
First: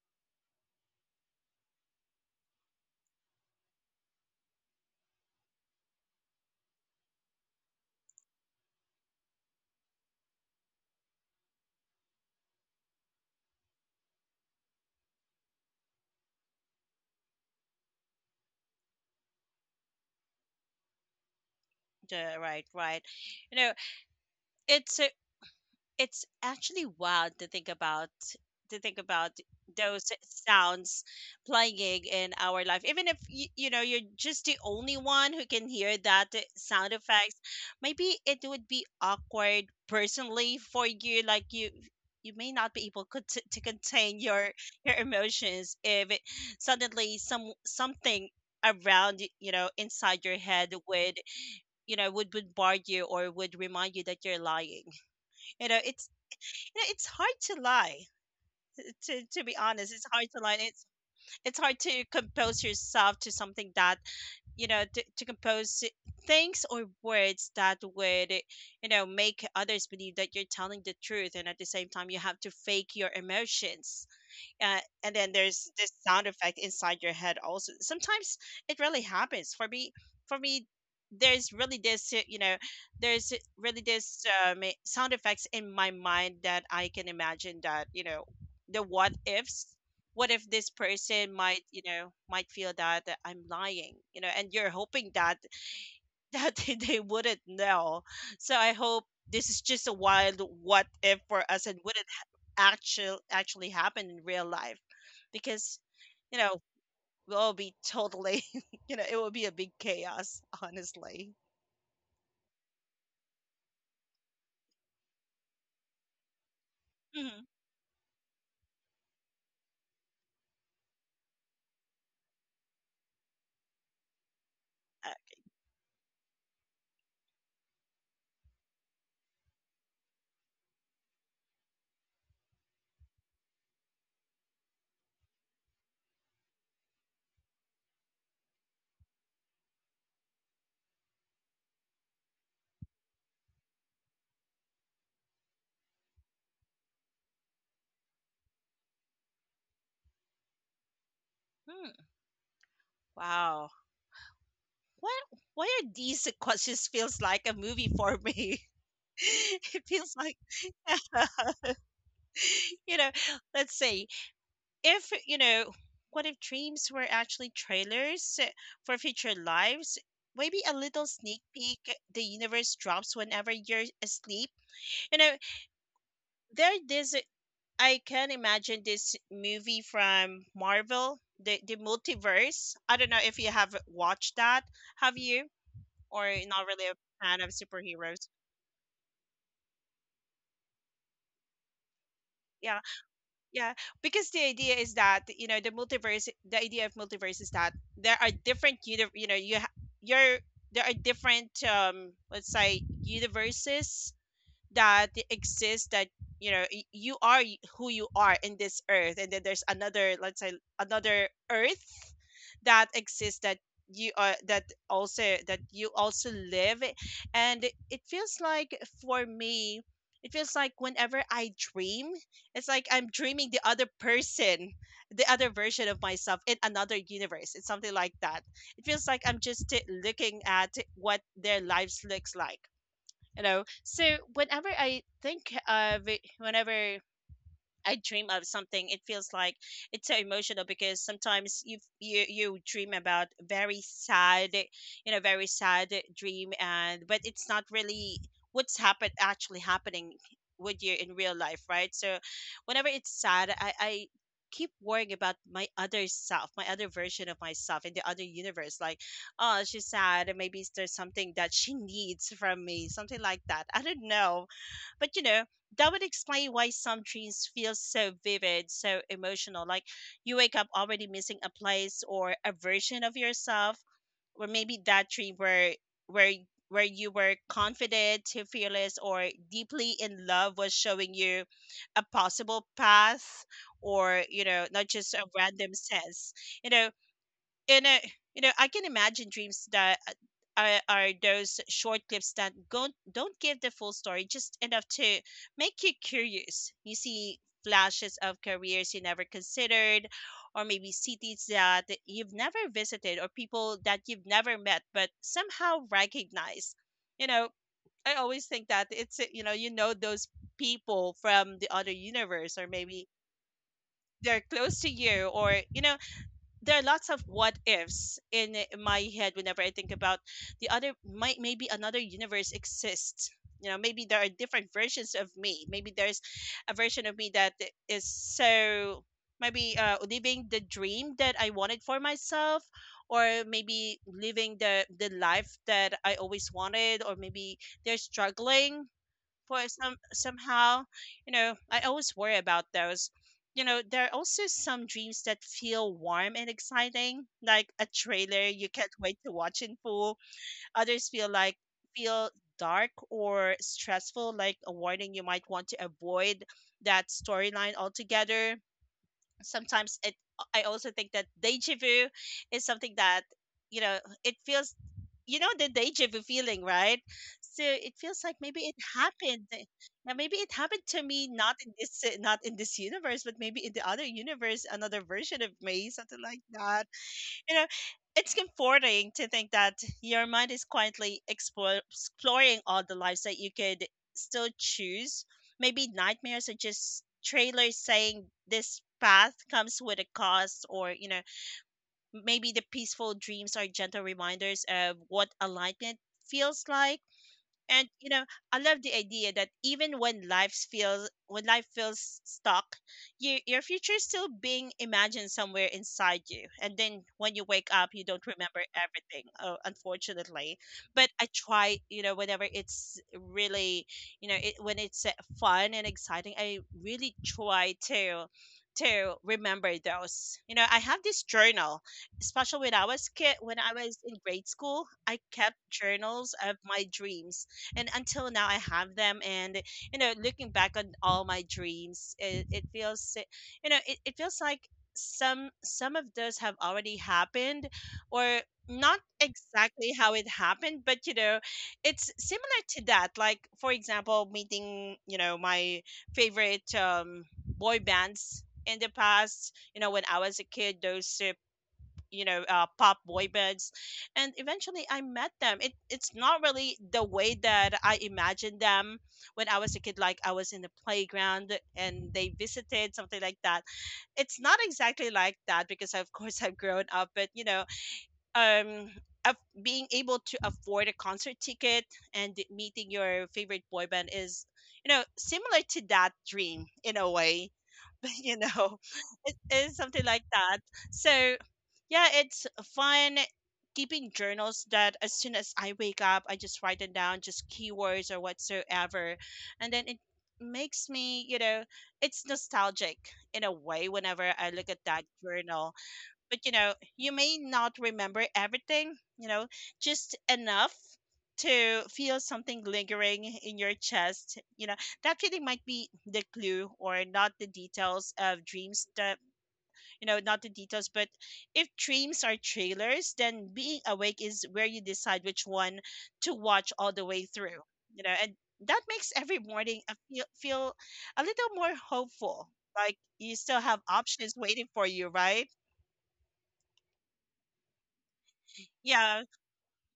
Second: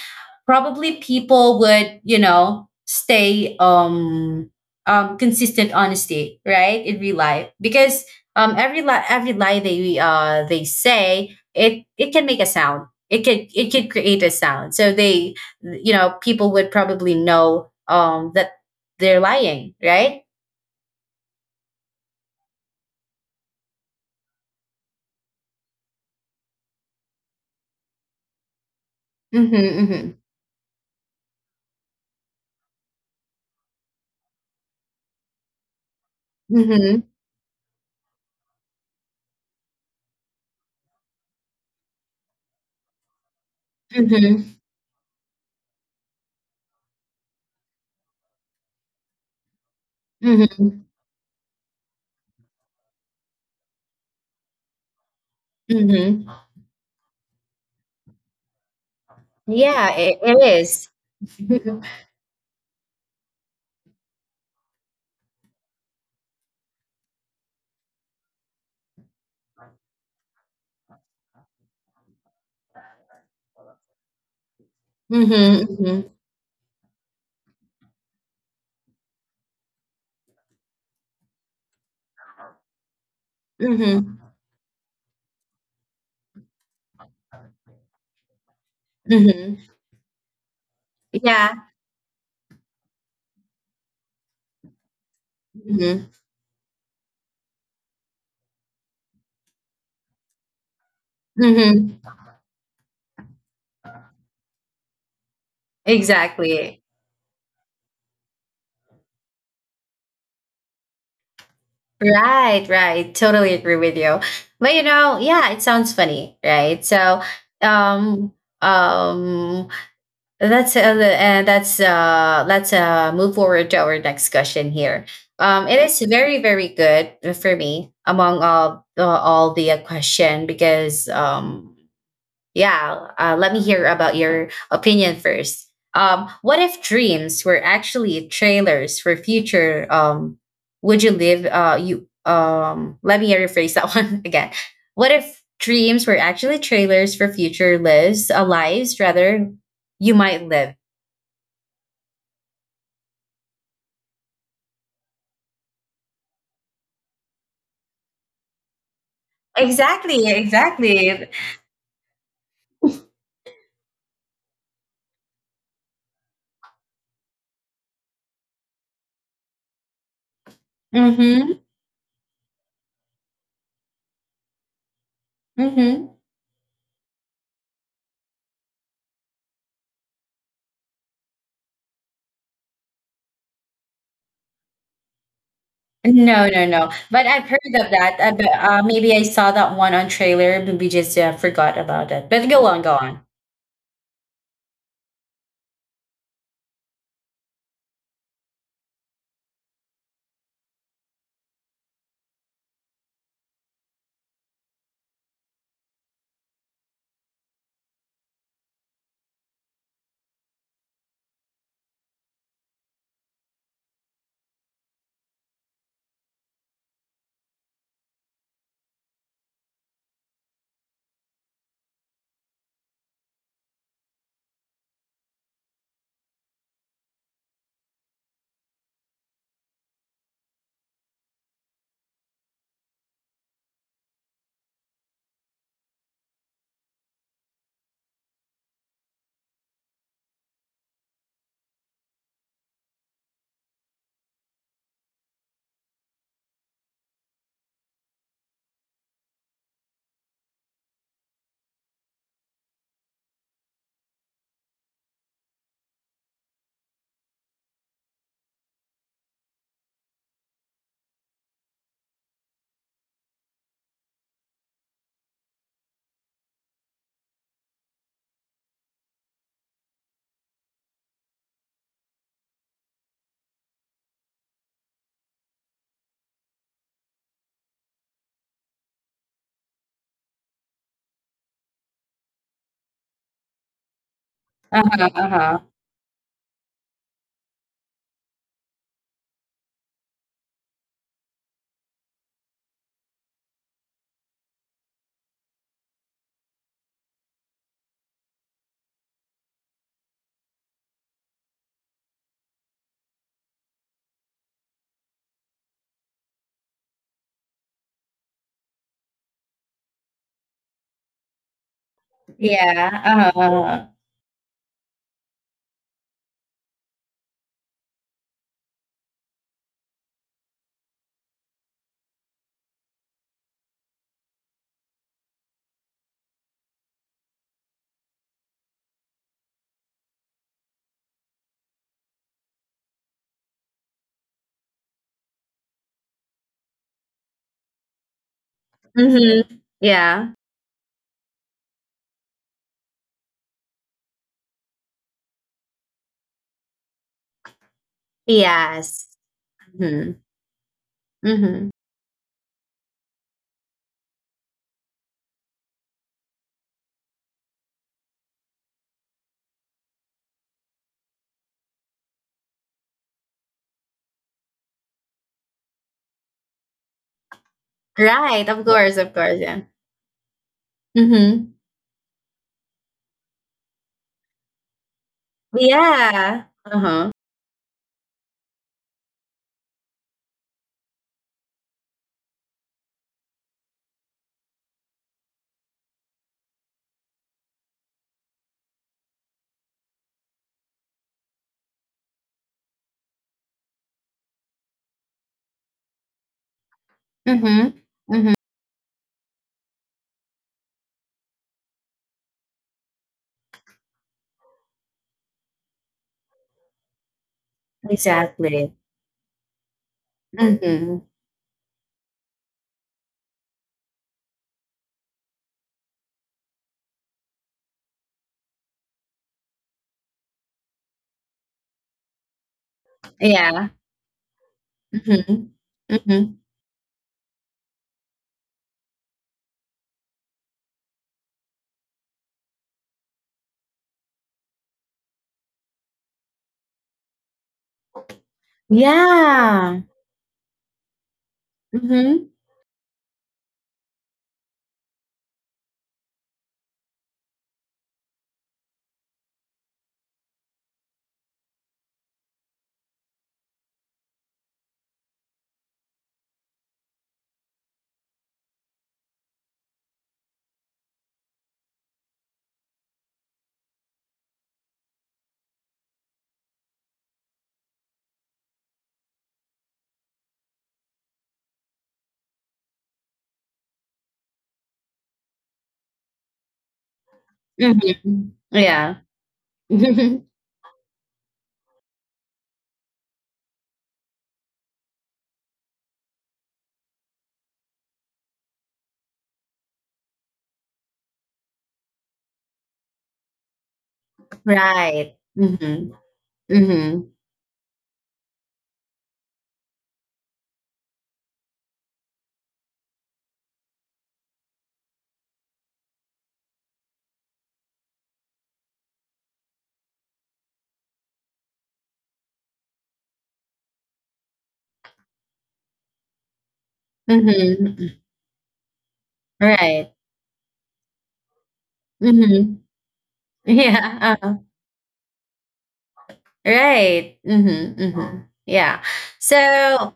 probably people would, you know, stay consistent honesty, right, in real life because every lie they say it can make a sound, it could create a sound, so they, you know, people would probably know that they're lying, right? Right, right. you know it's it's actually wild to think about, to think about Mm-hmm, those mm-hmm. sounds playing in our life, even if you, you know you're just the only one who can hear that sound Mhm. effects. Maybe it would be awkward personally for you. Like you may not be able, to, contain your, Mhm. Emotions, if it, suddenly, something around, inside your head Mhm. would, would bombard you, or would remind you that you're lying. You know it's Mhm. Yeah, it's hard to lie. To be honest, Yeah, it's I hard to it lie. And It's is. Hard Mhm. to compose yourself to something that, to compose things, or words that would, make others believe that you're telling the truth, and at the same time you have to fake your emotions, and then there's this Mhm. sound effect inside your head also sometimes. It really happens for me, for me there's really this, Mhm. Sound effects in my mind, that I can imagine that, the what Mhm. ifs. What if this person Yeah. might, might feel that, I'm lying? And you're hoping that Mhm. that they wouldn't know. So I hope this is just a wild what if for us, and Mhm. wouldn't actually happen in real life, because, you know Exactly. we'll all be totally it will be a big chaos, honestly. Right, right. Totally agree with you. But, you know, yeah, it sounds funny, right? So, Mhm. um, um, let's move forward to our next question here. Uh, It is very, very good for me among all, all the, question, because yeah, let me hear about your opinion first. What if dreams were actually trailers for future? Would you live? You let me rephrase that one again. What if dreams were actually trailers for future lives rather you might live? hmm. Wow. What Why are these questions feels like a movie for me? It feels Exactly, like. exactly. you know, let's say, if what if dreams were actually trailers for future lives, maybe a little sneak Mm-hmm. peek the universe drops whenever you're asleep, you know? Mm-hmm. There this I can imagine this movie from Marvel, the Multiverse. I don't know if you have watched that. Have you? Or No, not no, really a no. But fan of I've heard of that. superheroes? But, maybe I saw that one on trailer, but we just forgot about it. But go Yeah. on, go on. Yeah, because the idea is that, the multiverse. The idea of multiverse is that there are different, you're there are different, let's say, universes that exists, that, you are, who you are in this earth, and then there's another, let's say, another earth that exists, that you are, that, also that you also live. And it feels like, for me, it feels like whenever I dream, it's like I'm dreaming the other person, the other version of myself in another universe. It's something like that. It feels like I'm just looking at what their lives looks like, you know? So whenever I think of, whenever I dream of something, it feels like it's so emotional, because sometimes you, you dream about very sad, you know, very sad dream, and but it's not really what's happened actually happening with you in real life, right? So, whenever it's sad, I keep worrying about my other self, my other version of myself in the other universe, like, oh, she's sad, maybe there's something that she needs from me, something like that, I don't know. But, you know, that would explain why some dreams feel so vivid, so emotional. Like, you wake up already missing a place, or a version of yourself, or maybe that dream where, where where you were confident, fearless, or deeply in love was showing you a possible path, or, you know, not just Uh-huh, a uh-huh. random sense, you know? And, I, you know, I can imagine dreams that are, those short clips that don't give the full story, just enough to make you curious. You see flashes of careers you never considered, or maybe cities that you've never visited, or people that you've never met, but somehow recognize. You know, I always think that it's, you know those people from the other universe, or Yeah. maybe Uh-huh. Uh-huh. they're close to you, or, you know, there are lots of what ifs in, my head whenever I think about the other might, maybe another universe exists. You know, maybe there are different versions of me. Maybe there's a version of me that is so maybe living the dream that I wanted for myself, or maybe living the life that I always wanted, or maybe they're struggling Mm-hmm. for Yeah. somehow. You know, I always worry about those. You know, there are also some dreams that feel warm and exciting like a trailer you can't Yes. wait to watch in full. Mm-hmm. Others feel like Mm-hmm. feel dark or stressful like a warning you might want to avoid that storyline altogether. Sometimes it, I also think that deja vu is something that, you know, it feels, you know, the deja vu feeling, right? So it feels like Right. maybe Of it course, of happened course. Yeah. now, maybe it happened to me Mm-hmm. Not in this universe but maybe in the other universe, another version of me, something like Yeah. that. Uh-huh. You know, it's comforting to think that your mind is exploring all the lives that you could still choose. Maybe nightmares are just trailers saying this path comes with a cost, or, you know, maybe the peaceful dreams are gentle reminders of what alignment feels like. Mm-hmm. And you know, Mm-hmm. I love the idea that even when life feels stuck, your future is still being imagined somewhere inside you. And then when you wake up, you don't remember Exactly. everything, unfortunately. Mm-hmm. But I try, you know, whenever it's really, you know, when it's fun and exciting, I really try to remember those. You know, I have this journal, especially when I was kid, when I Yeah. was in grade school, I Mm-hmm. kept Mm-hmm. journals of my dreams. And until now I have them. And you know, looking back on all my dreams, you know, it feels like some of those have already happened, or not exactly Yeah. how it happened, but you know, it's Mhm. similar to that. Like for example, meeting, you know, my favorite boy bands in the past, you know, when I was a kid, those, you know, pop boy bands, and eventually I met them. It's not really the way that I imagined them when I was a kid, like I was in the playground and they visited, something like that. It's not exactly like that because of course I've grown up. But you know, um of being able to afford a concert ticket and meeting your favorite boy band is, you know, similar to that dream in a way. You Mhm. know, Yeah. it is something like Mhm. that. So, yeah, it's fun keeping journals that as soon as I wake up, I just write them down, just keywords or whatsoever. And then it makes me, you know, it's nostalgic in a way whenever I look at that Right. journal. Mhm. But you know, you Mhm. may not remember everything, you know, just enough to feel something lingering in your chest. You know, that feeling might be the clue or not the details of dreams that, you know, not the details, but if dreams are trailers, then being awake is where you decide which one to watch all the way through. Mhm. You know, and that makes every morning Right. Feel a little more hopeful. Mhm. Like you still have Yeah. options Uh-huh. waiting for you, right? Right. Mhm. Mhm. Yeah. Yeah. So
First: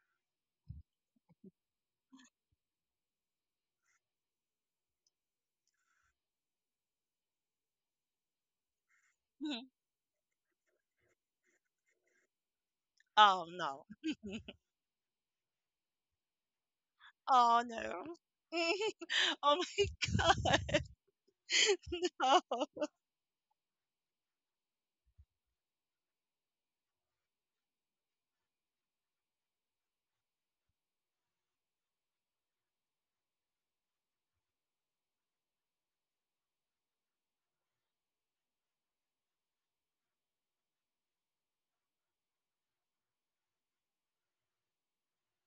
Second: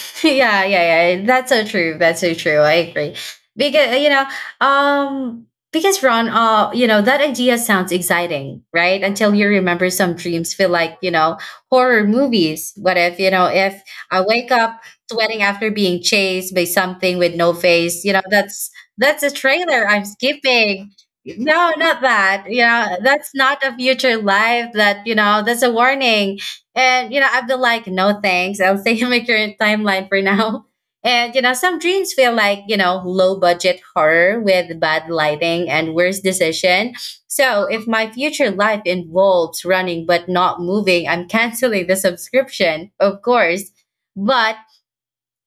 yeah, yeah, yeah. That's so true. That's so true. I agree. Because you know, um, because Ron, you know, that idea sounds exciting, right? Until you Mm-hmm. remember some dreams feel like, you know, horror movies. What if, you Oh know, no. if I wake up sweating after being chased by something with no Oh no. face, you know, that's a Oh trailer I'm skipping. No, my not god. that. You know, that's not a future life that, you know, that's a warning and, you know, I've been like, no thanks. I'll stay in my current timeline for now. And, you know, some dreams feel like, you know, low budget horror with bad lighting and worse decision. So if my future life involves running but not moving, I'm canceling the subscription, of course. But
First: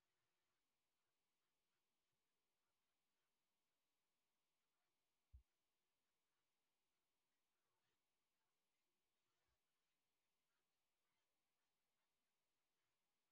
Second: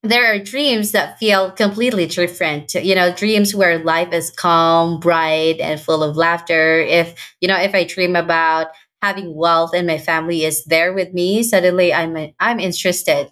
there are dreams that feel completely different, you know, dreams where life is calm, bright, and full of laughter. If, you know, if I dream about having wealth and my family is there with me, suddenly I'm interested.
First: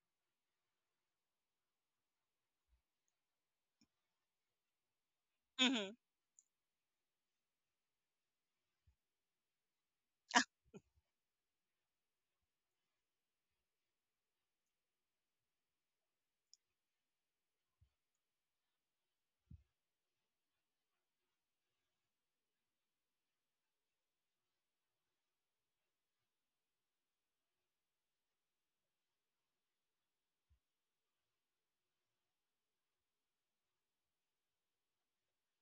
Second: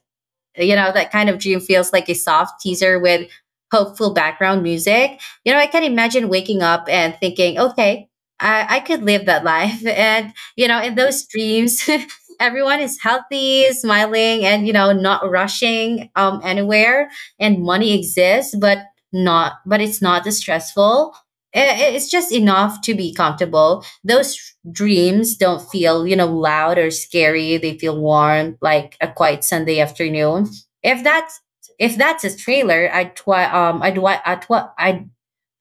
You know, that kind of dream feels like a soft teaser with hopeful background music. You know, I can Hmm. imagine waking up and thinking, okay, I could live that life. And, you know, in those dreams, everyone is healthy, smiling, and, you know, not rushing anywhere. And money exists, but it's not as stressful. It's just enough to be comfortable. Those dreams don't feel, you know, loud or scary. They feel warm, like a quiet Sunday afternoon. If that's if that's a trailer, I'd twi- I'd wa- I'd, wa- I'd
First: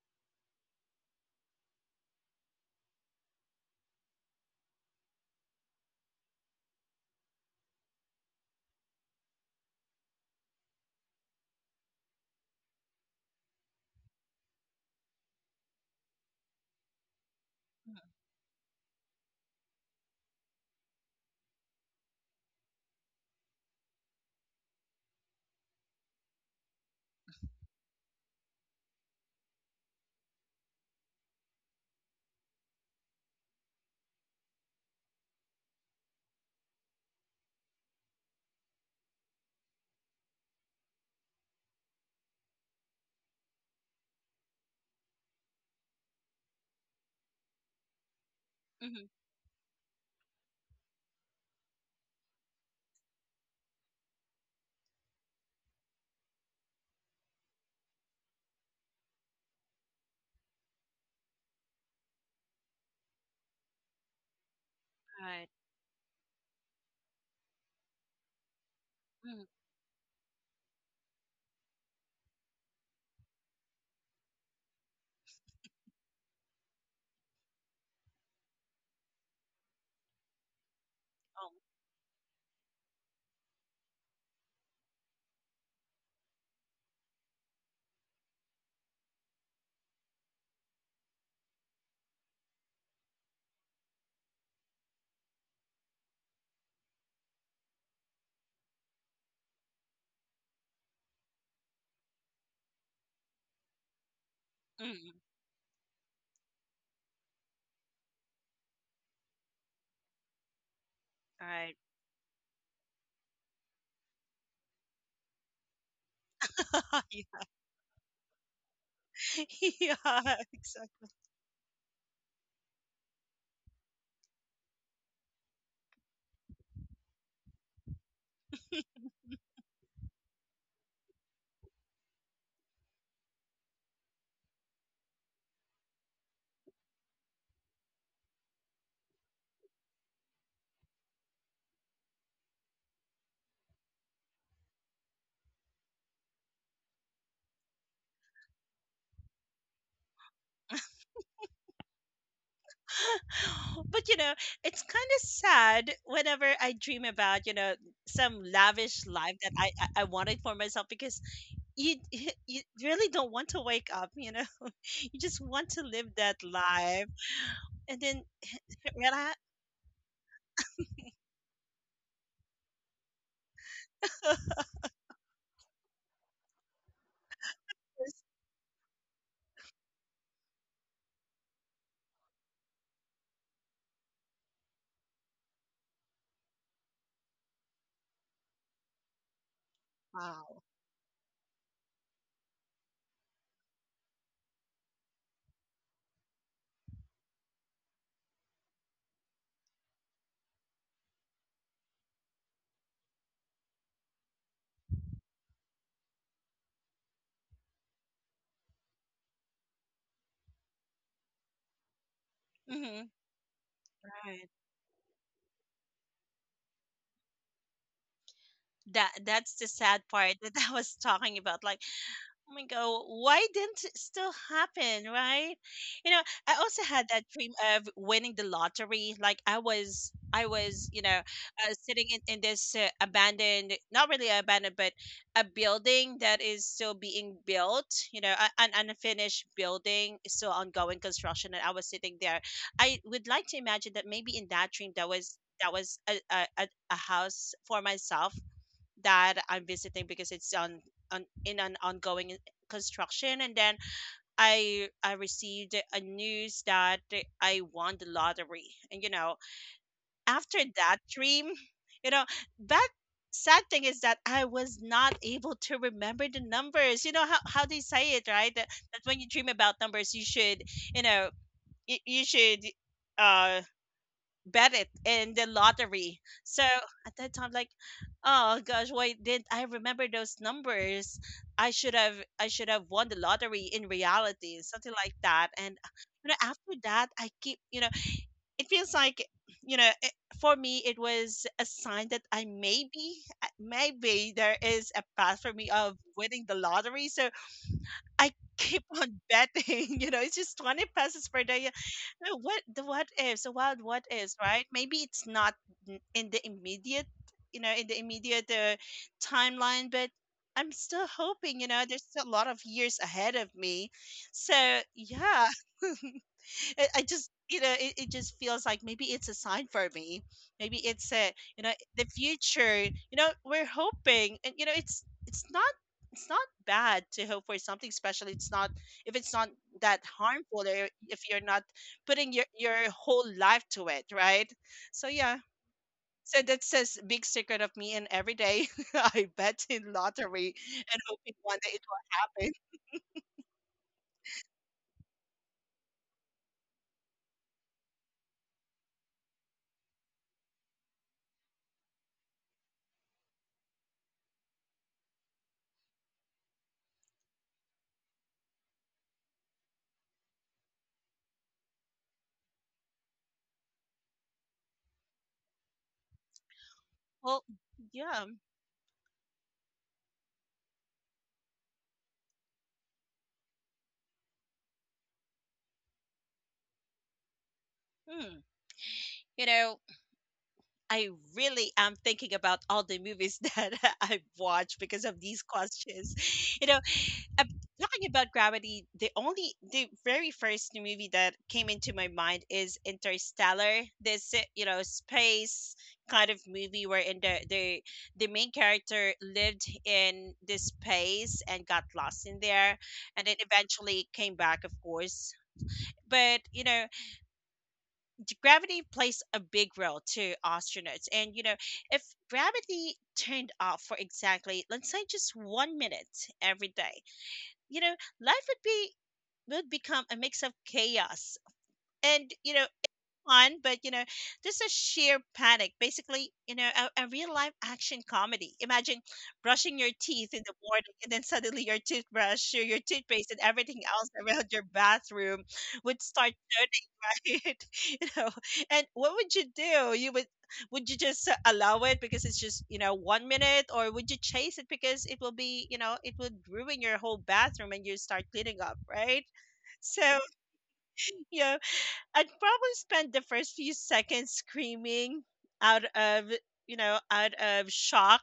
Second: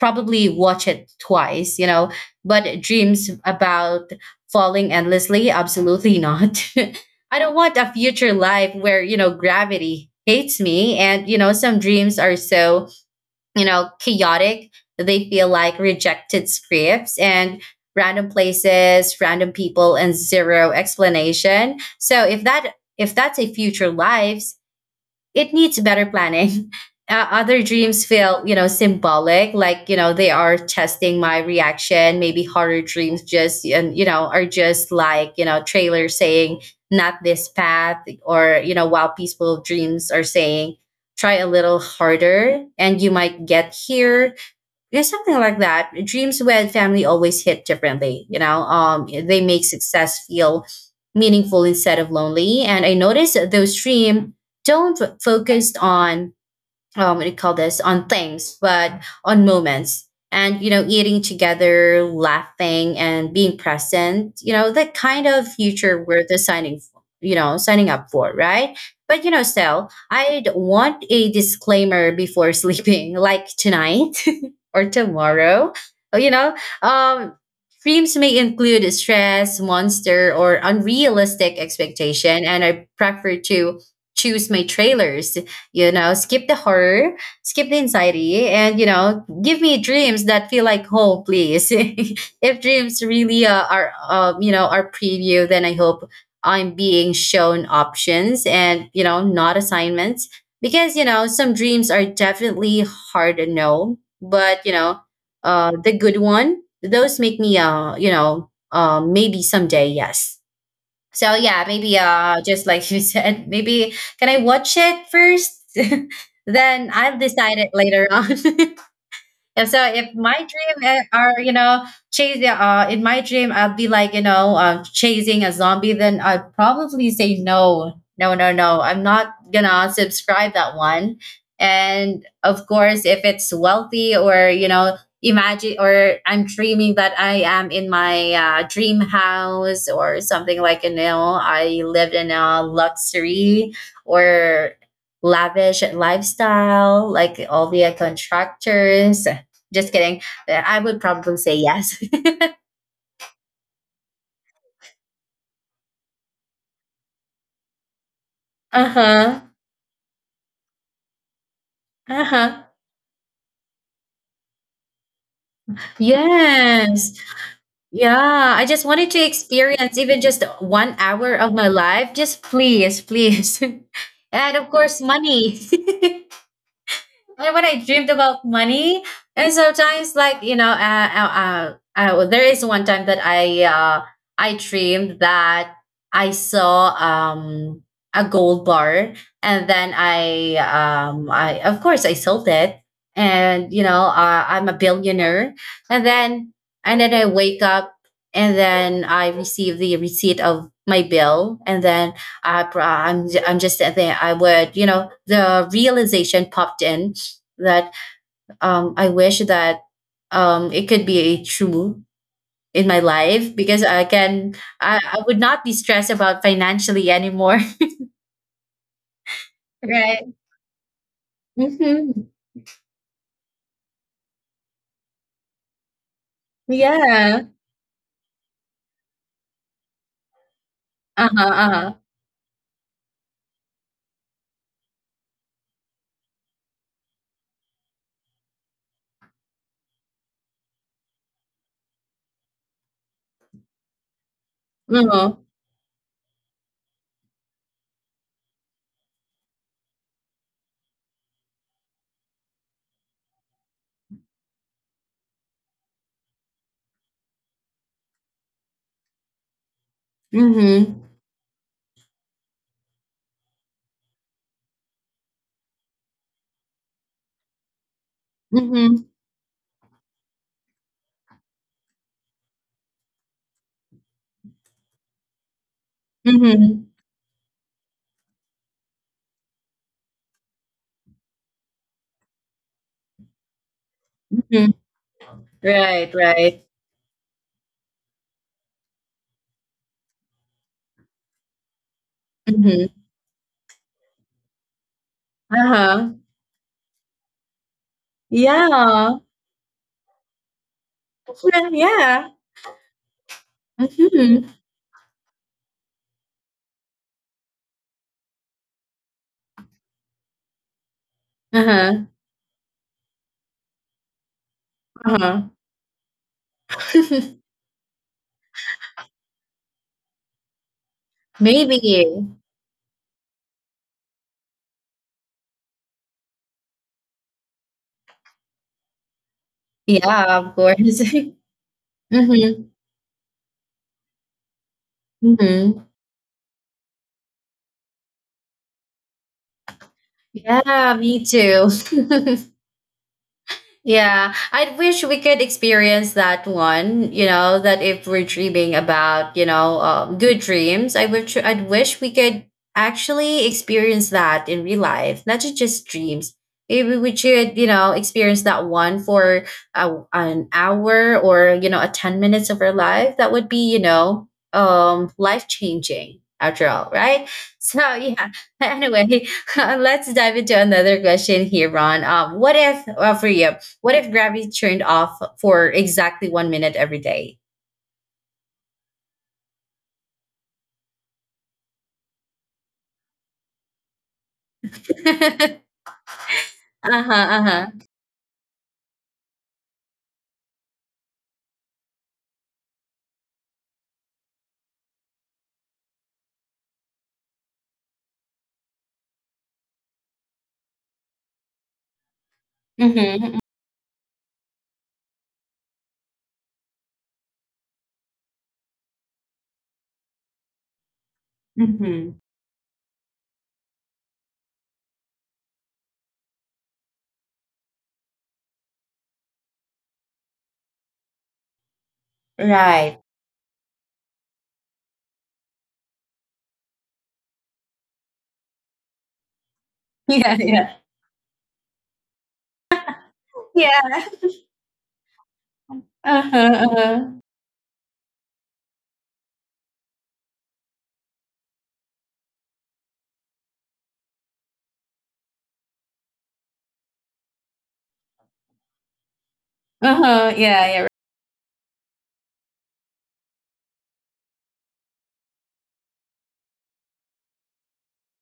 probably watch it twice, you know. But dreams about falling endlessly, absolutely not. I don't want a future life where, you know, gravity hates me, and, you know, some dreams are so, you know, chaotic. They feel like rejected scripts and random places, random people, and zero explanation. So if that's a future lives, it needs better planning. Other dreams feel, you know, symbolic, like, you know, they are testing my reaction. Maybe horror dreams just, and, you know, are just like, you know, trailer saying, not this path, or, you know, while peaceful dreams are saying, try a little harder and you might get here. Yeah, something like that. Dreams with family always hit differently, you know. Hmm. They make success feel meaningful instead of lonely. And I noticed that those dreams don't focus on, what do you call this, on things, but on moments. And you know, eating together, laughing, and being present. You know, the kind Right. of future we're designing you know, signing up for, right? But you know, Mm. still, I'd want a disclaimer before sleeping, like tonight or tomorrow. Oh, you know, um, dreams may include stress, monster, or Oh. unrealistic expectation, and I prefer to choose my trailers. You know, skip the horror, skip the anxiety, and you know, give me dreams that feel like home, please. If dreams really are preview, then I hope I'm being shown options and, you know, not assignments, because you know some dreams are definitely hard to know. But you know, Mhm. The good one, those make me, you know, maybe someday, yes. So yeah, maybe, just like you said, maybe can I watch it first, then I'll Yeah. decide it later on. And so if my Yeah, dream exactly. are, you know, chasing, in my dream, I'll be like, you know, chasing a zombie, then I'd probably say, no, no, no, no. I'm not gonna subscribe that one. And of course, if it's wealthy, or, you know, imagine or I'm dreaming that I am in my dream house or something, like, you know, I live in a luxury or lavish lifestyle, like all the contractors. Just kidding. I would probably say yes. But you know, it's kind of sad whenever I dream about, you know, some Uh lavish life huh. that I wanted for myself, because you, Uh you huh. really don't want to wake up. You know, you just want to live that life, Yes. and then Yeah. I just wanted to Relax. experience even just 1 hour of my life. Just please, please. And of course, money. Like when I dreamed about money, and sometimes, like, you know, there is one time that I dreamed that I saw a gold bar, and then Wow. I of course I sold it, and you know, I'm a billionaire, and then and then I wake up, and then I receive the receipt of my bill, and then I'm just there. I would, you know, the realization popped in that, I wish that, it could be a true in my Hmm. life, because I Right. can I, I would not be stressed about financially anymore. That, that's the sad Right. part that I was talking about. Like, Mm-hmm. oh my god, why didn't it still happen, right? You know, I also had that Yeah. dream of winning the lottery. Like I was, you know, Uh-huh. Uh-huh. sitting in this abandoned, not really abandoned, but a building that is still being built. You know, an unfinished building, still ongoing construction, and I was sitting there. I would like to imagine that maybe in that dream that Uh-huh. Was a, a house for myself that I'm visiting because on in an ongoing construction. And then I received a news that I won the lottery. And you know, after that Mm-hmm. dream, you know, that sad thing is that I was not able to remember the numbers. You know how they say it, right? That Mm-hmm. when you dream about numbers you should, you know, you should uh bet it in the lottery. So Mm-hmm. at that time, like, oh gosh, why didn't I remember those numbers? I should have, I should have won the lottery in reality, Mm-hmm. something like that. And Right, you know, right. after that, I keep, you know, it feels like, you know, for me, it was a sign that Mm-hmm. Maybe there is a path for me of Uh-huh. winning the lottery. So I keep on Yeah. betting. You know, it's just 20 pesos per day. Yeah. What the what ifs, the wild what ifs, Mm-hmm. right? Maybe it's not in the immediate, you know, in the immediate timeline, but I'm still hoping, you know, there's Uh-huh. still a lot of years ahead of me. So, yeah. Uh-huh. I just, you know, it just feels like maybe it's a sign for me. Maybe it's a, you know, Maybe. the future. You know, we're hoping, and you know, it's not bad to hope for something special. It's not, if it's not that Yeah, of harmful, course. or if you're not putting Mm-hmm. your whole life to it, right? So yeah. Mm-hmm. So that says big secret of me, and every day I bet in lottery Yeah, and me hoping one day too. it will happen. Yeah, I wish we could experience that one. You know that if we're dreaming about, you know, good dreams, I would. I'd wish we could actually experience that in real life, not just dreams. Maybe we should, you know, experience that one for an hour, or, you know, a 10 minutes of our life. That would be, you know, life changing after all, right? Well, So yeah, yeah. Anyway, let's dive into another question here, Ron. What if, for you? What if gravity turned off for exactly 1 minute every day? hmm. You know, I really am thinking about all the movies that I've watched because of these Uh-huh, questions. You know, I uh-huh. talking about gravity. The the very first movie that came into my mind is Interstellar. This, you know, space kind of movie where the main character lived in this space and got lost in there, and then Mm-hmm. eventually came back, of course. But you know, gravity plays a big role to astronauts. And, you know, Mm-hmm. if Mm-hmm. gravity turned off for exactly, let's say, just 1 minute every day, you know, life would be would become a mix of chaos and, you know, Right. fun, but you know, just a sheer panic. Basically, you know, a real life action comedy. Imagine brushing your teeth Yeah, in the yeah. morning and then suddenly your toothbrush, your toothpaste, and everything Yeah. else around your bathroom would start Uh-huh. Uh-huh. kid, you know. And what would you do? You would you just allow it because it's just, you know, 1 minute, or would you chase it because it will be, you know, it would ruin your whole bathroom and you start cleaning up, right? So Uh-huh. Yeah, yeah. yeah, I'd probably spend the first few seconds screaming out of, you know, out of shock.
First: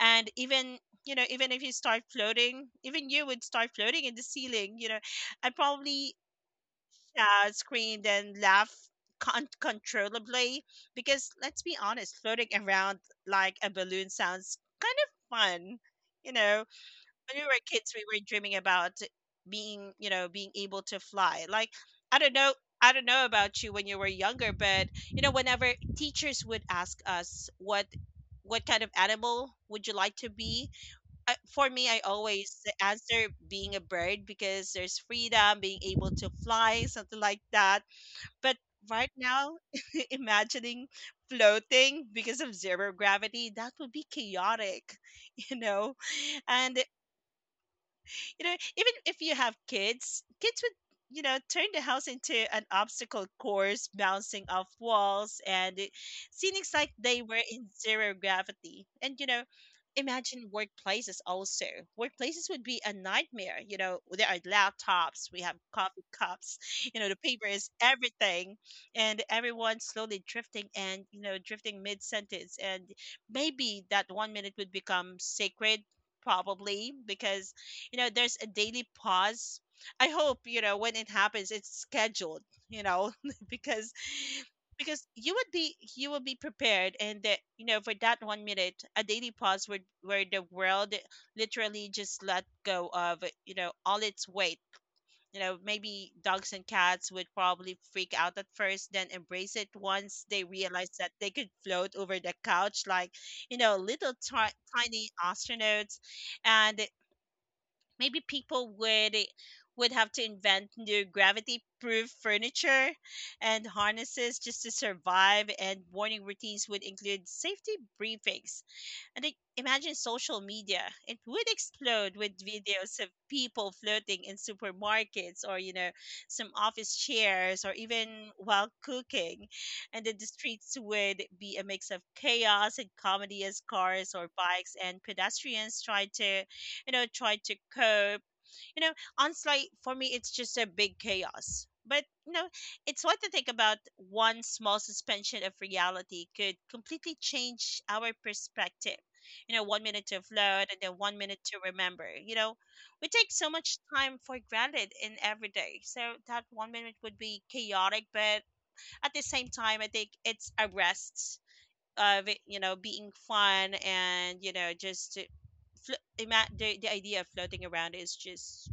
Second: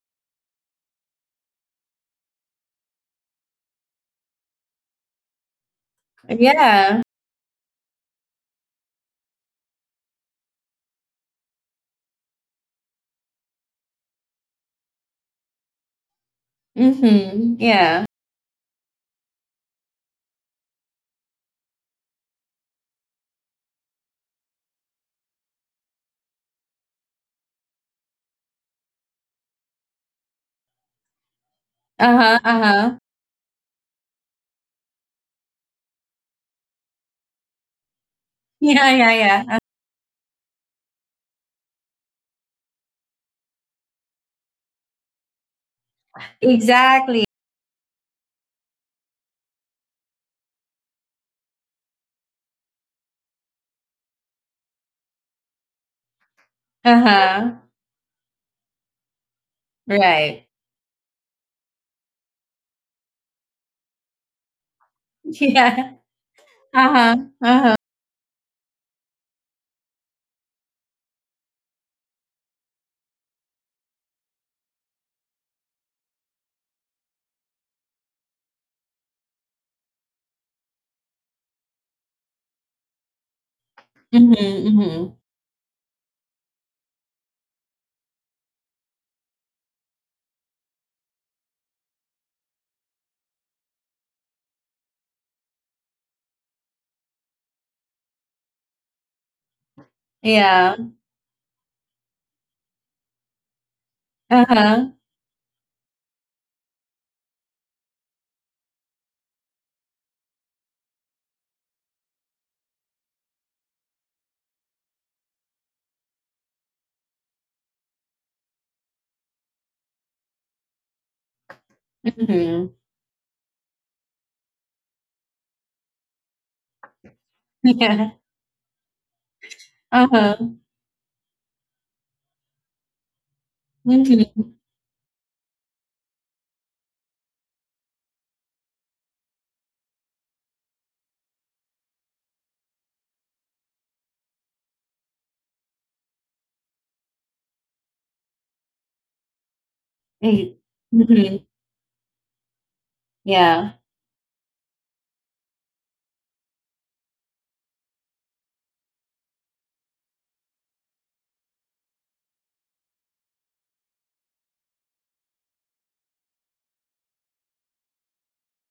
And even, you know, even if you start floating, even you would start floating in the ceiling, you know, I probably Right. Yeah. Screamed and laughed uncontrollably, because let's be honest, floating around like a balloon sounds kind of fun, you know. When we were Mm-hmm. kids we Yeah. were dreaming about being you know being able to fly, like, I don't know, I don't know about you when you were younger, but you know, whenever teachers would ask us what kind of animal would you like to be, for me, I Uh-huh. always Uh-huh. answer being a bird because there's freedom, being able to fly, something like that. But Yeah, right yeah, now, yeah. Imagining floating because of zero gravity, that would be chaotic, you know? And Exactly. you know, even if you have kids, kids would, you know, turn the house into an obstacle course, bouncing off walls, and it seems like they were Uh-huh. in zero gravity. And, you know, imagine Right. workplaces also. Workplaces would be a nightmare. You know, there are laptops, we have Yeah. coffee cups, you know, the Uh-huh. paper is Uh-huh. everything, and everyone slowly drifting and, you know, drifting mid sentence. And maybe that 1 minute would become sacred, probably because you know there's a daily pause. I hope, you know, when it happens it's scheduled, you know, because Mm-hmm. Mm-hmm. You will be prepared, and that, you know, for that 1 minute, a daily pause where the world literally just let go of, you know, all its weight. You know, maybe dogs and cats would probably freak out at first, then embrace it once they Yeah. realize that they could float over the couch like, you know, little Uh-huh. tiny astronauts. And maybe people would would have to invent new gravity proof furniture and harnesses just to survive, and morning routines would include safety briefings. And I imagine social media. It would explode with Mm-hmm. videos of people flirting in supermarkets or, you know, some office chairs or even Yeah. while cooking. And then the Uh-huh. streets would be a mix of chaos and comedy as cars or Mm-hmm. bikes and pedestrians try to, you know, try to cope, you know, onslaught. For me it's just a big chaos. But it's what to think about one small suspension of reality could completely change our perspective. You know, 1 minute to float, and then 1 minute Mm-hmm. to remember. You know, we take so Yeah. much time for granted in every day. So that 1 minute would be chaotic, but at the same time, I think it's a rest of it, being fun, and just the idea of floating around is just,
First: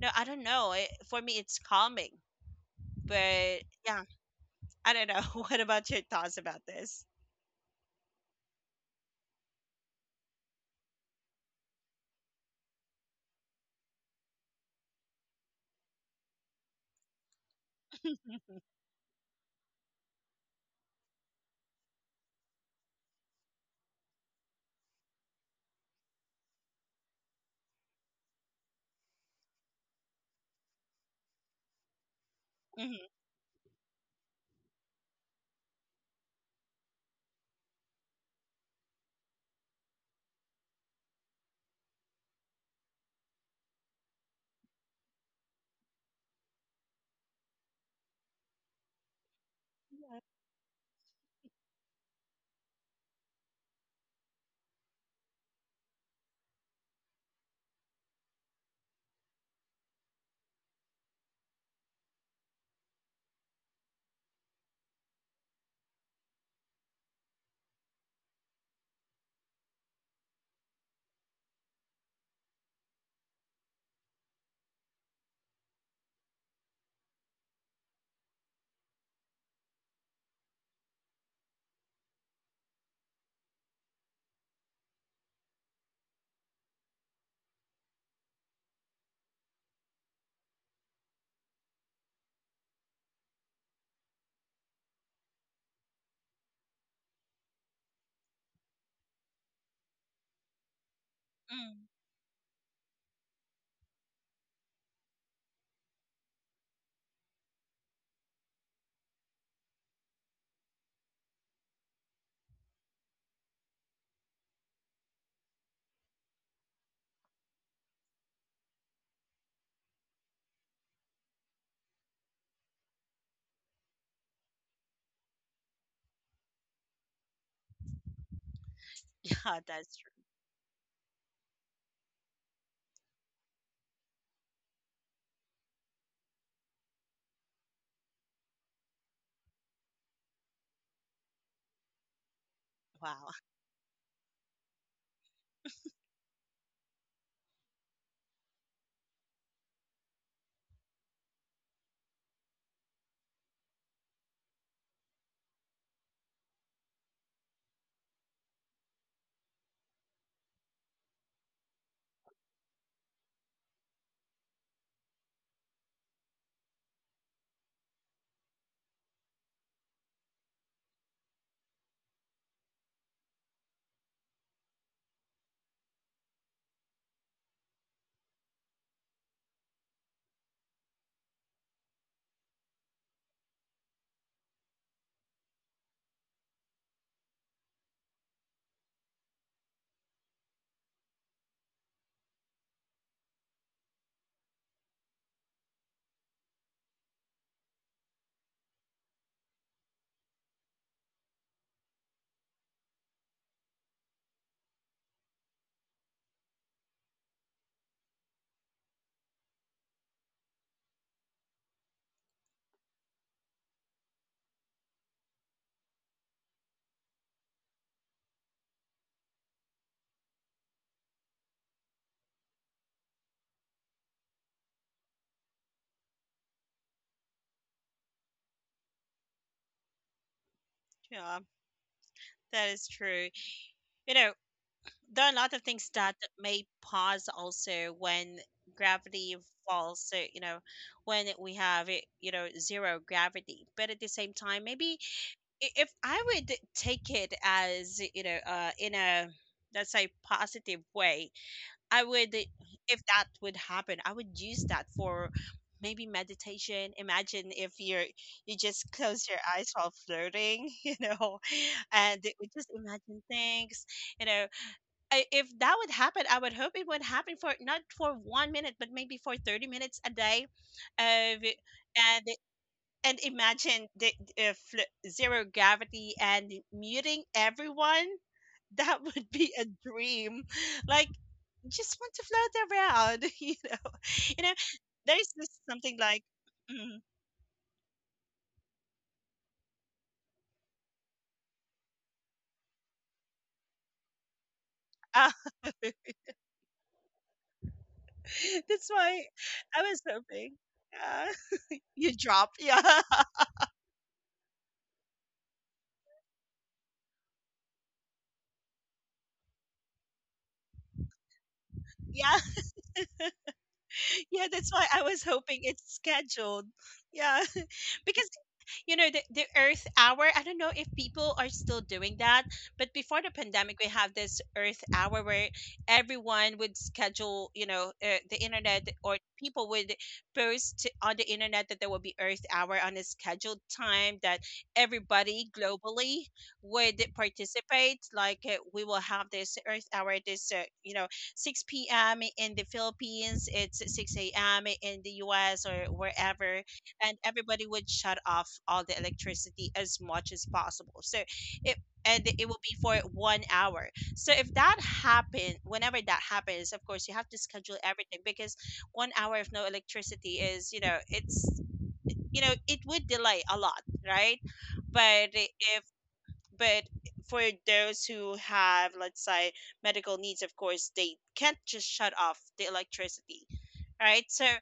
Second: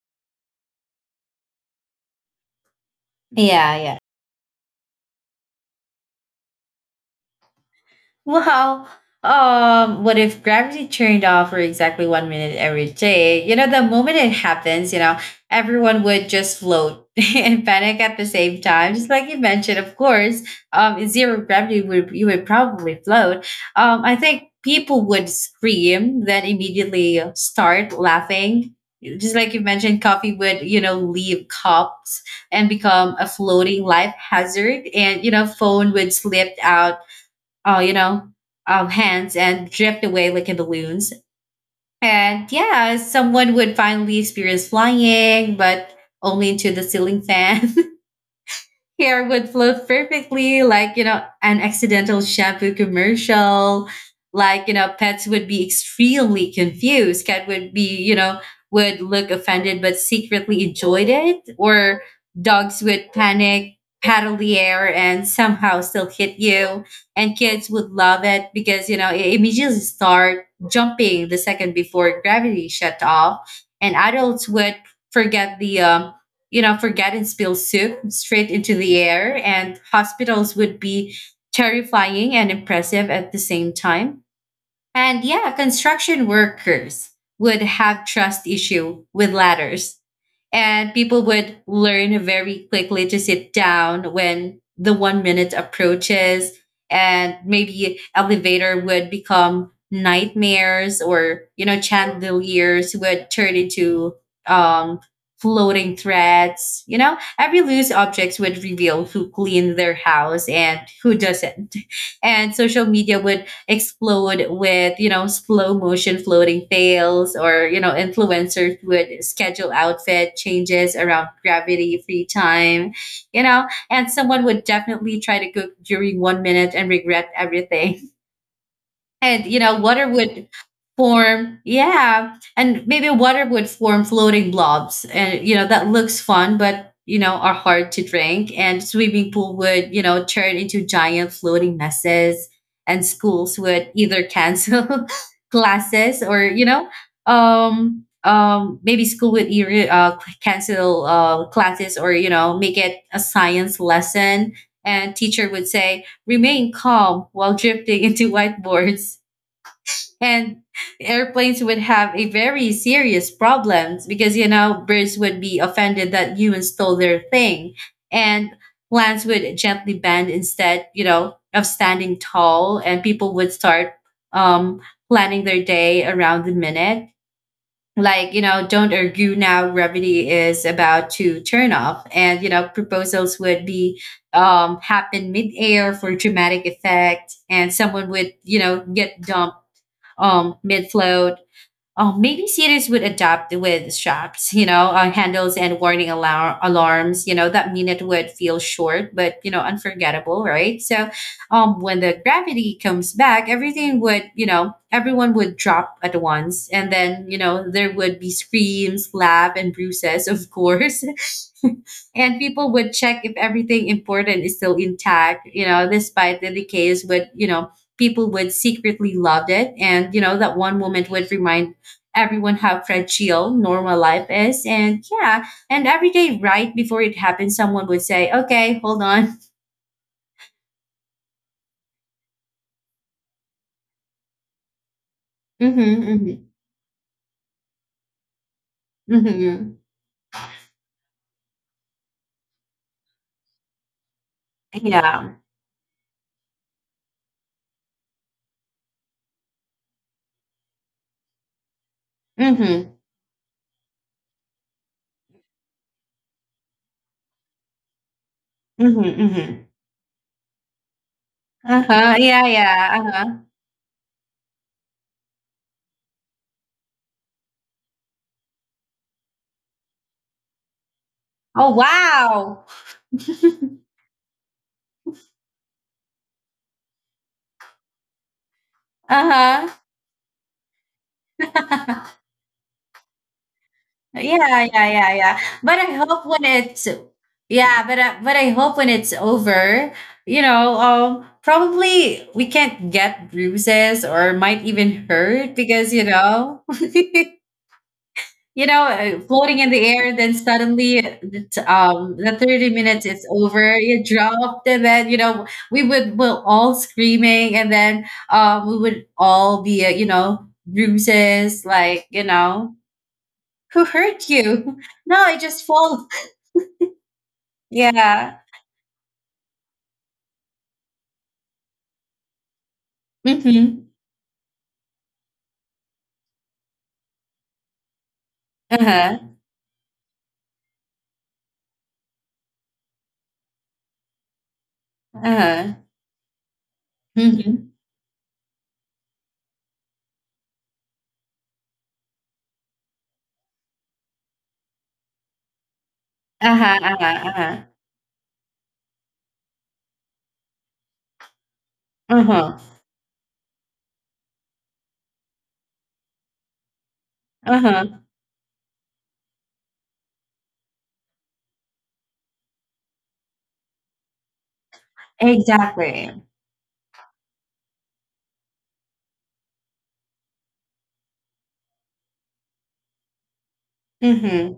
no, I don't know it, for me it's calming, but Yeah, yeah. yeah, I don't know. What about your thoughts about this? Well, what if gravity turned off for exactly 1 minute every day? You know, the moment it happens, you know, everyone would just float and panic at the same time. Just like you mentioned, of course, zero gravity, would you would probably float. I think people would scream, then immediately start laughing. Just like you mentioned, coffee would, you know, leave cups and Hmm. become a floating life hazard. And, you know, phone would slip out you know, hands and drift away like in balloons. And yeah, someone would finally experience flying, but only into the ceiling fan. Hair would float perfectly, like, you know, an accidental shampoo commercial. Like, you know, pets would be extremely confused. Cat you know, would look offended but secretly enjoyed it. Or dogs would panic, paddle the air, and somehow still hit you. And kids would love it because, you know, it immediately start jumping the second before gravity shut off. And adults would forget the you know, forget and spill soup straight into the air, and hospitals would be terrifying and impressive at the same time. And yeah, construction workers would have trust issue with ladders. And people would learn very quickly to sit down when the 1 minute approaches, and maybe elevator would become nightmares, or you Mm. know chandeliers would turn into um floating threads. You know, every loose objects would reveal who cleaned their house and who doesn't. And social media would explode with, you know, slow motion floating fails, or, you know, influencers would schedule outfit changes around gravity free time, you know, and someone would definitely try to cook during 1 minute and regret everything. And Yeah, you know that's true. water would form, yeah, and maybe water would form floating blobs, and you know that looks fun, but you know are hard to drink, and swimming pool would, you know, turn into giant floating messes. And Wow. schools would either cancel classes, or, you know, maybe school would either cancel classes, or, you know, make it a science lesson. And teacher would say, remain calm while drifting into whiteboards. And airplanes would have a very serious problems, because you know birds would be offended that humans stole their thing. And plants would gently bend instead, you know, of standing tall. And people would start, um planning their day around the minute, like, you know, don't argue now, gravity is about to turn off. And you know proposals would be happen midair for dramatic effect, and someone would, you know, get dumped, mid float. Maybe cities would adapt with straps, you know, handles and warning alarms. You know, that minute would feel short, but, you know, unforgettable, right? When the gravity comes back, everything would, everyone would drop at once. And then, there would be screams, laugh, and bruises, of course. And people would check if everything important is still intact, despite the decays, but people would secretly love it, and that one moment would remind everyone how fragile normal life is. And yeah, and every day, right before it happens, someone would say, okay, hold on. Yeah, that is true. You know, there are a lot of Mm-hmm, things that mm-hmm, may pause also when gravity mm-hmm. falls. So, when we have, zero gravity. But at the same time, maybe, Yeah. If I would take it as, in a, let's say, positive way, I would Mm-hmm, if that would happen, I would use that for maybe meditation. Imagine if you just close mm-hmm, your mm-hmm. eyes while flirting, Uh-huh. and it would Yeah, just yeah. imagine Uh-huh. things, you know. If that would happen, I would hope it would happen for not for 1 minute, but maybe for 30 minutes a day, of, Oh, and wow. and imagine the if zero gravity and muting everyone. That would be a Uh-huh. dream, like, just want to float around. You know, you know Yeah, yeah, yeah, there's yeah. just But something I like, hope when it's mm, Yeah, but I hope when it's over, probably we can't get bruises or might even uh, hurt because that's why floating in I the was air, then hoping. suddenly uh, you the dropped, thirty yeah. minutes is over, you dropped, and then we would will all screaming, and then we would all be bruises like Yeah, who hurt yeah, that's you? why I was No, I hoping just it's fall. scheduled. Yeah. Because, Yeah. The Earth Hour, I don't know if people are still doing that. But before the pandemic, we Mm-hmm. have this Earth Hour where everyone would schedule, the internet. Or Uh-huh. people would post on the internet that there will be Earth Hour on a scheduled time, that everybody Uh-huh. globally would Mm-hmm. participate. Like, we will have this Earth Hour this, 6 p.m. in the Philippines. It's 6 a.m. in the US, or wherever, Uh-huh. and everybody Uh-huh. would shut off all the electricity as much as possible. So it Uh-huh. it will Uh-huh. be for 1 hour. So if that happen, whenever that happens, of course you have to schedule Uh-huh. everything, because 1 hour of no electricity is, you know, it's you know it would delay a lot, right? But if Exactly. but for those who have, let's say, medical needs, of course they can't just shut off the electricity, right? So Mm-hmm.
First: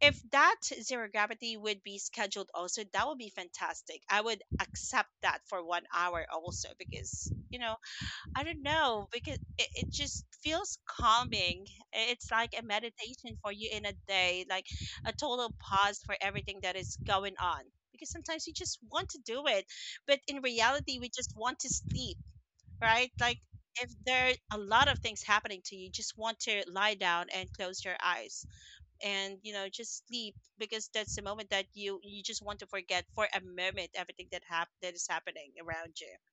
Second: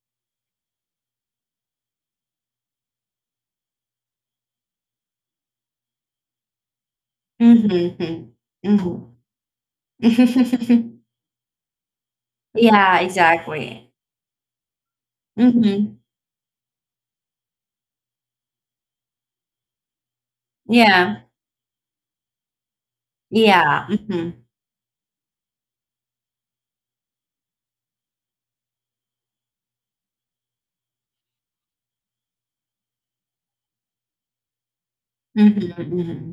if that, zero gravity would be scheduled also, that would be fantastic. I would accept that for 1 hour also because, Mm-hmm. I don't Mm-hmm. know, because it just feels calming. It's like a Yeah, meditation for you in exactly. a day, like a total Mm-hmm. pause for everything that is going on, because sometimes you just want to do it. But in reality we Yeah. just want to sleep, right? Like, Yeah. if Mm-hmm. there are a lot of things happening to you, you just want to lie down and close your eyes, and just sleep, because that's the moment that you just want to forget, for a moment, everything that is happening around Mm-hmm. you. Mm-hmm.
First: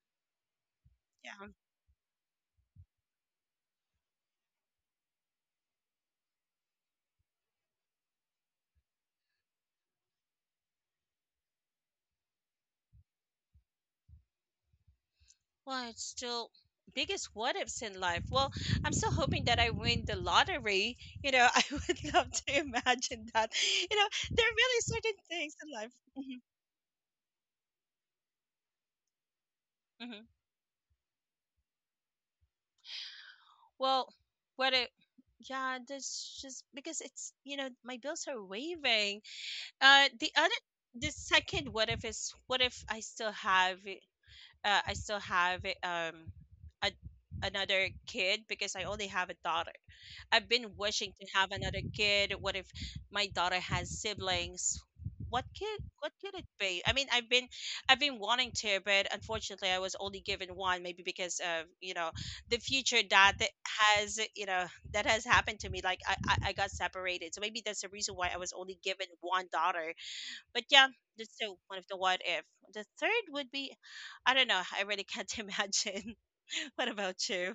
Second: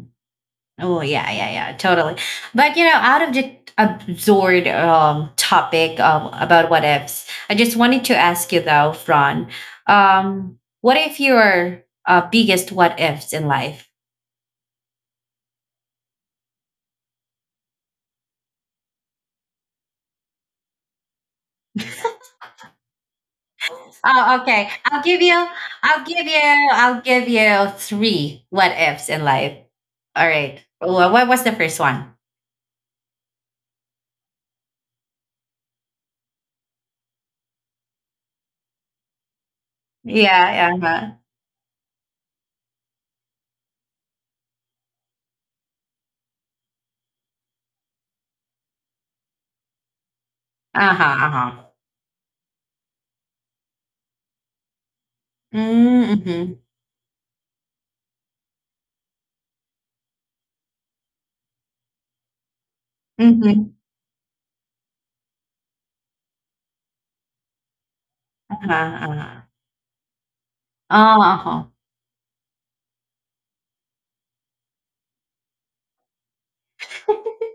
Oh yeah, Yeah. yeah, yeah, totally. But you know, out of the absurd topic about what ifs, I just wanted to ask you though, Fran, what if your biggest what ifs in life? Well, it's still biggest what ifs in life. Well, I'm still hoping that I win the lottery, I would love to imagine that. Oh, There are okay. really certain things in life. Hmm. I'll give you three what ifs in life. Hmm. All right. What was the first one? Well, what if? Yeah, that's just because it's, my bills are waving. uh the other Yeah, the yeah, second what if is: what if I still have, a, another kid, because I only have a daughter. I've been uh huh, wishing to uh huh. Uh have huh. another kid. What if my daughter has siblings? What kid? What could Mm-hmm. it be? I mean, I've been wanting to, but unfortunately, I was only given one. Maybe because of the future that th- Mm-hmm. has you know that has happened to me. Like I got separated, so maybe that's the reason why I was Uh-huh, only given uh-huh. one daughter. But yeah, that's still Oh, one of the what if. The third would be, I don't know. I really can't imagine. What about you?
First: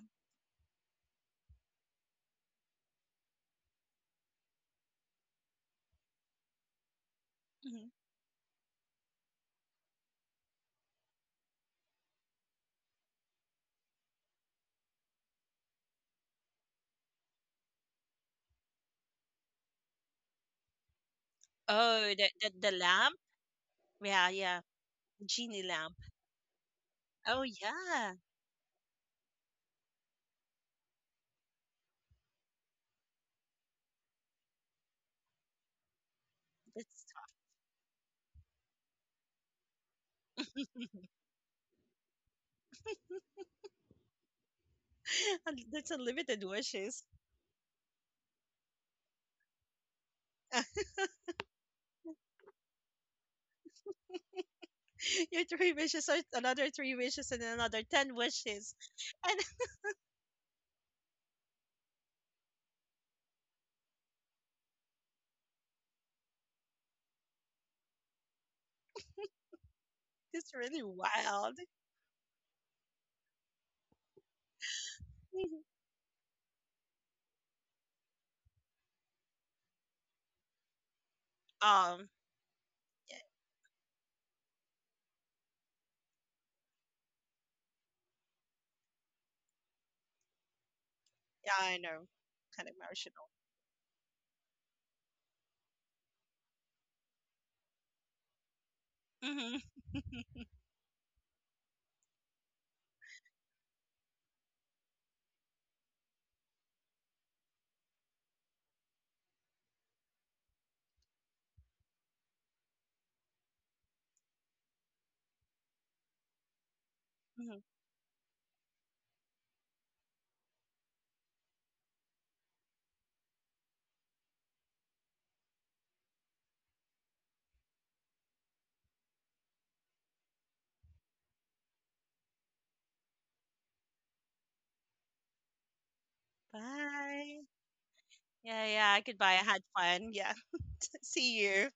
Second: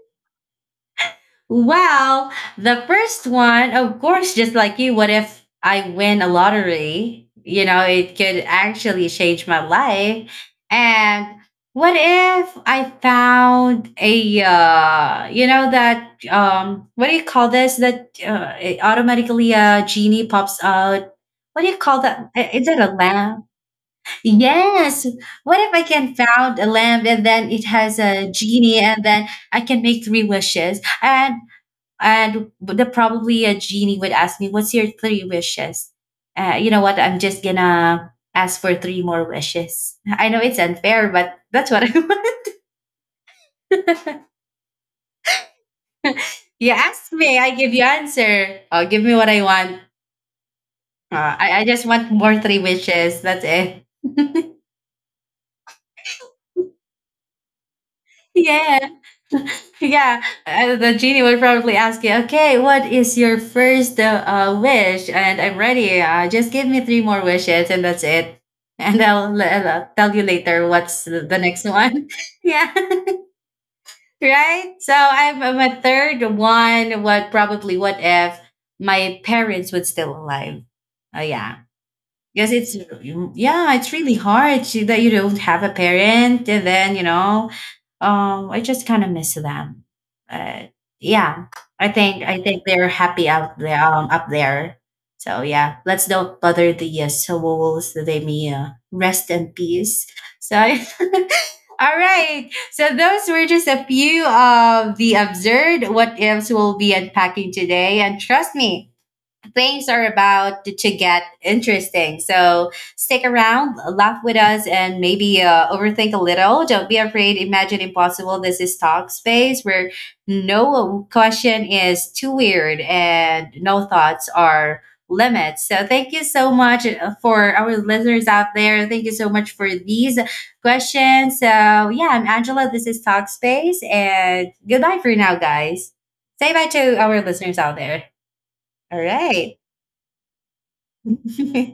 well, the first one, of course, just like you, what if I win a lottery? You know, Mhm. it could actually change my life. And what if I found a, you know, that, what do you call this? That it automatically a genie pops out. What do you call Oh, the, that? the the Is it a lamp. lamp? Yeah, yeah, Yes. genie What if I lamp. can found a lamp and Oh then it has yeah, a genie and then I can make three wishes? And the probably a genie would ask me, "What's your three wishes?" You know what? that's I'm just gonna ask for three more wishes. I know it's unfair, but that's what I want. That's unlimited You wishes. ask me, I give you answer. Oh, give me what I want. I just want more three wishes. That's it. Your three wishes are another three wishes and another ten wishes, Yeah. and Yeah, the genie would probably ask you, okay, what is your first wish? And I'm ready. Just give me three more wishes and that's it. I'll tell you it's later really what's the wild. next one. Yeah, right? So I'm Mhm. a third one. What probably, what if my parents would still alive? Oh, yeah. Um, Yes, yeah, yeah, it's really hard to, that you don't have a parent, and then I just kind of miss them. But yeah, yeah, I I know, think I think kind of they're happy emotional. out there, up there. So yeah, let's not bother the souls that they may rest in Hmm. peace. So. All right. So those were just a few of the absurd what ifs we'll be unpacking today. And trust me, things are about to get interesting. So stick around, laugh with us, and maybe overthink a little. Don't be afraid. Imagine impossible. This is Talk Space where no question is too weird and no thoughts are limits. So thank you so much for our listeners out there. Thank you so much for these questions. So yeah, I'm Angela. This is Talk Space, and goodbye for now, guys. Say bye to our Bye. listeners out there. Yeah, yeah. All Goodbye. I right. had fun. Yeah. See you.